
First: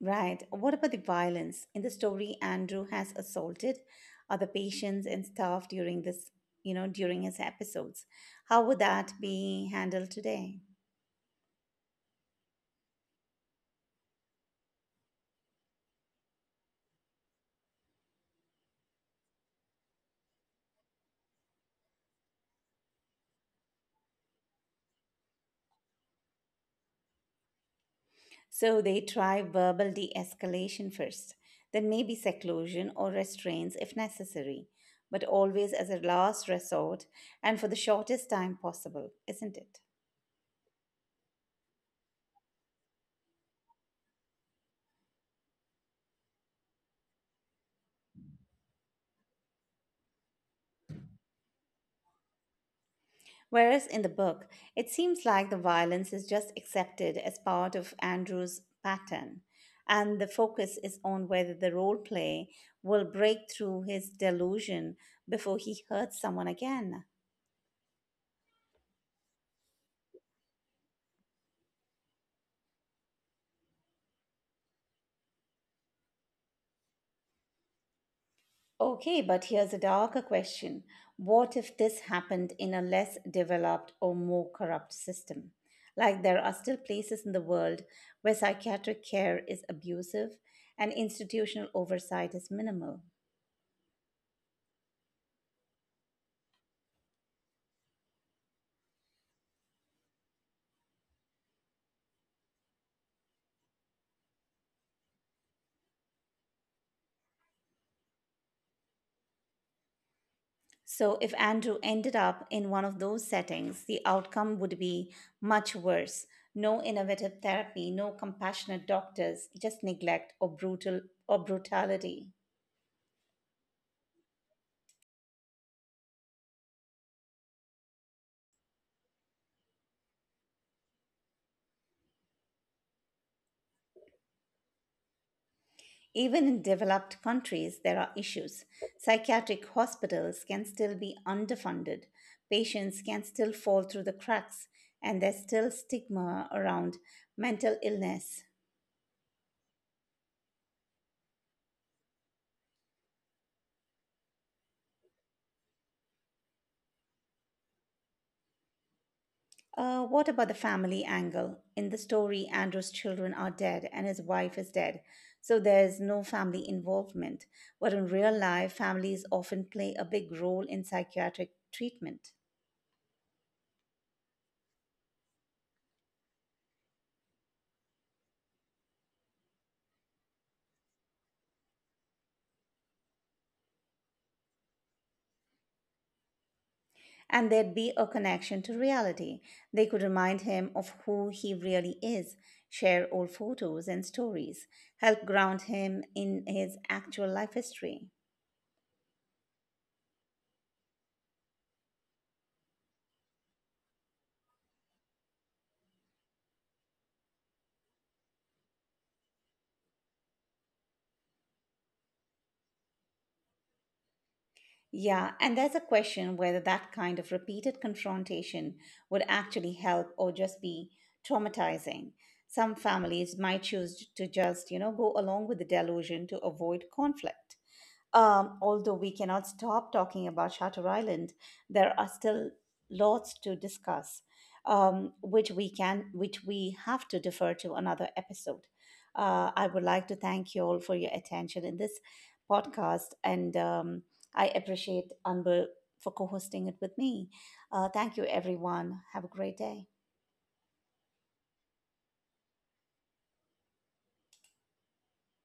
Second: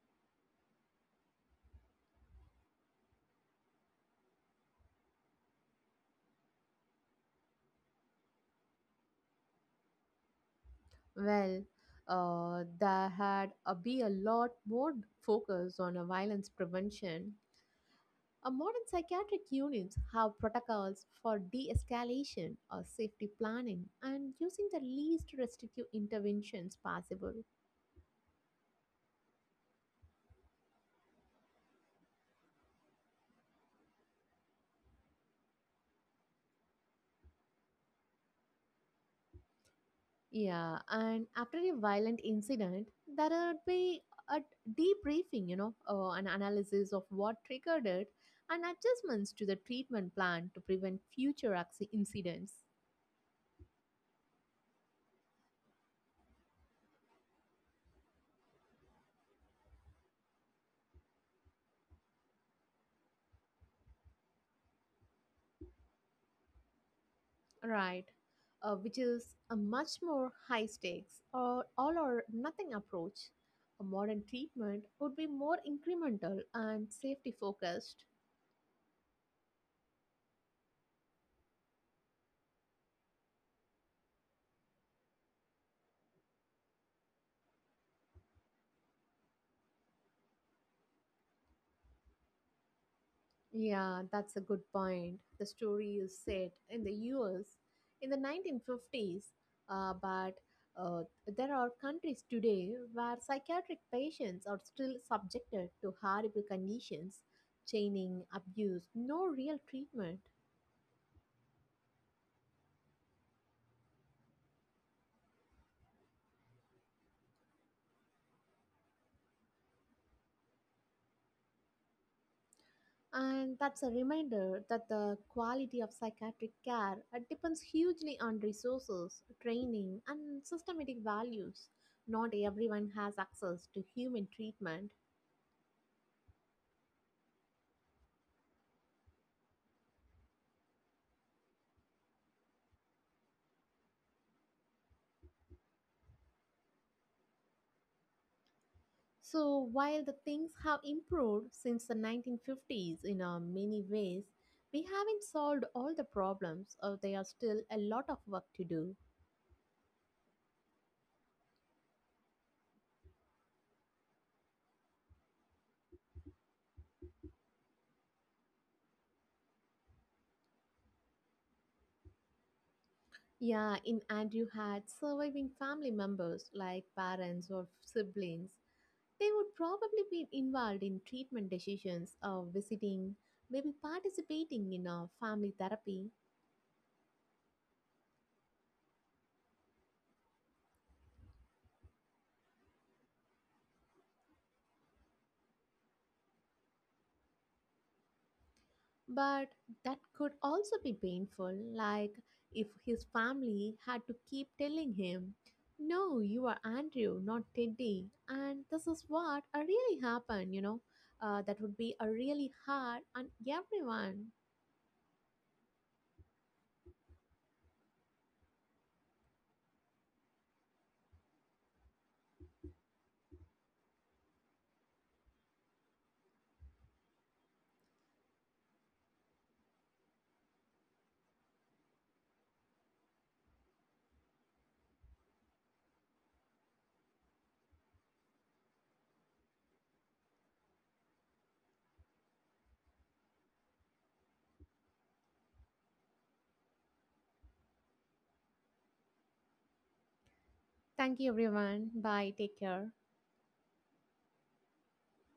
A: Right. What about the violence? In the story, Andrew has assaulted other patients and staff during this, you know, during his episodes. How would that be handled today?
B: Well, there had be a lot more focus on a violence prevention. A modern psychiatric units have protocols for de-escalation or safety planning and using the least restrictive interventions possible.
A: So they try verbal de escalation first, then maybe seclusion or restraints if necessary, but always as a last resort and for the shortest time possible, isn't it?
B: Yeah, and after a violent incident, there would be a debriefing, you know, an analysis of what triggered it and adjustments to the treatment plan to prevent future incidents.
A: Whereas in the book, it seems like the violence is just accepted as part of Andrew's pattern, and the focus is on whether the role play will break through his delusion before he hurts someone again.
B: Right, which is a much more high stakes or all or nothing approach. A modern treatment would be more incremental and safety focused.
A: Okay, but here's a darker question. What if this happened in a less developed or more corrupt system? Like there are still places in the world where psychiatric care is abusive and institutional oversight is minimal.
B: Yeah, that's a good point. The story is set in the US in the 1950s, but uh, there are countries today where psychiatric patients are still subjected to horrible conditions, chaining, abuse, no real treatment.
A: So if Andrew ended up in one of those settings, the outcome would be much worse. No innovative therapy, no compassionate doctors, just neglect or brutality.
B: And that's a reminder that the quality of psychiatric care depends hugely on resources, training, and systematic values. Not everyone has access to human treatment.
A: Even in developed countries, there are issues. Psychiatric hospitals can still be underfunded, patients can still fall through the cracks, and there's still stigma around mental illness.
B: So, while the things have improved since the 1950s in many ways, we haven't solved all the problems, or there are still a lot of work to do.
A: What about the family angle? In the story, Andrew's children are dead and his wife is dead, so there's no family involvement. But in real life, families often play a big role in psychiatric treatment.
B: Yeah, in and you had surviving family members like parents or siblings. They would probably be involved in treatment decisions or visiting, maybe participating in a family therapy.
A: And there'd be a connection to reality. They could remind him of who he really is, share old photos and stories, help ground him in his actual life history.
B: But that could also be painful, like if his family had to keep telling him, "No, you are Andrew, not Teddy, and this is what really happened, you know. That would be a really hard on everyone."
A: Yeah, and there's a question whether that kind of repeated confrontation would actually help or just be traumatizing. Some families might choose to just, you know, go along with the delusion to avoid conflict. Although we cannot stop talking about Shutter Island, there are still lots to discuss, which we have to defer to another episode. I would like to thank you all for your attention in this podcast, and I appreciate Anbu for co-hosting it with me. Thank you, everyone. Have a great day.
B: Thank you, everyone. Bye. Take care.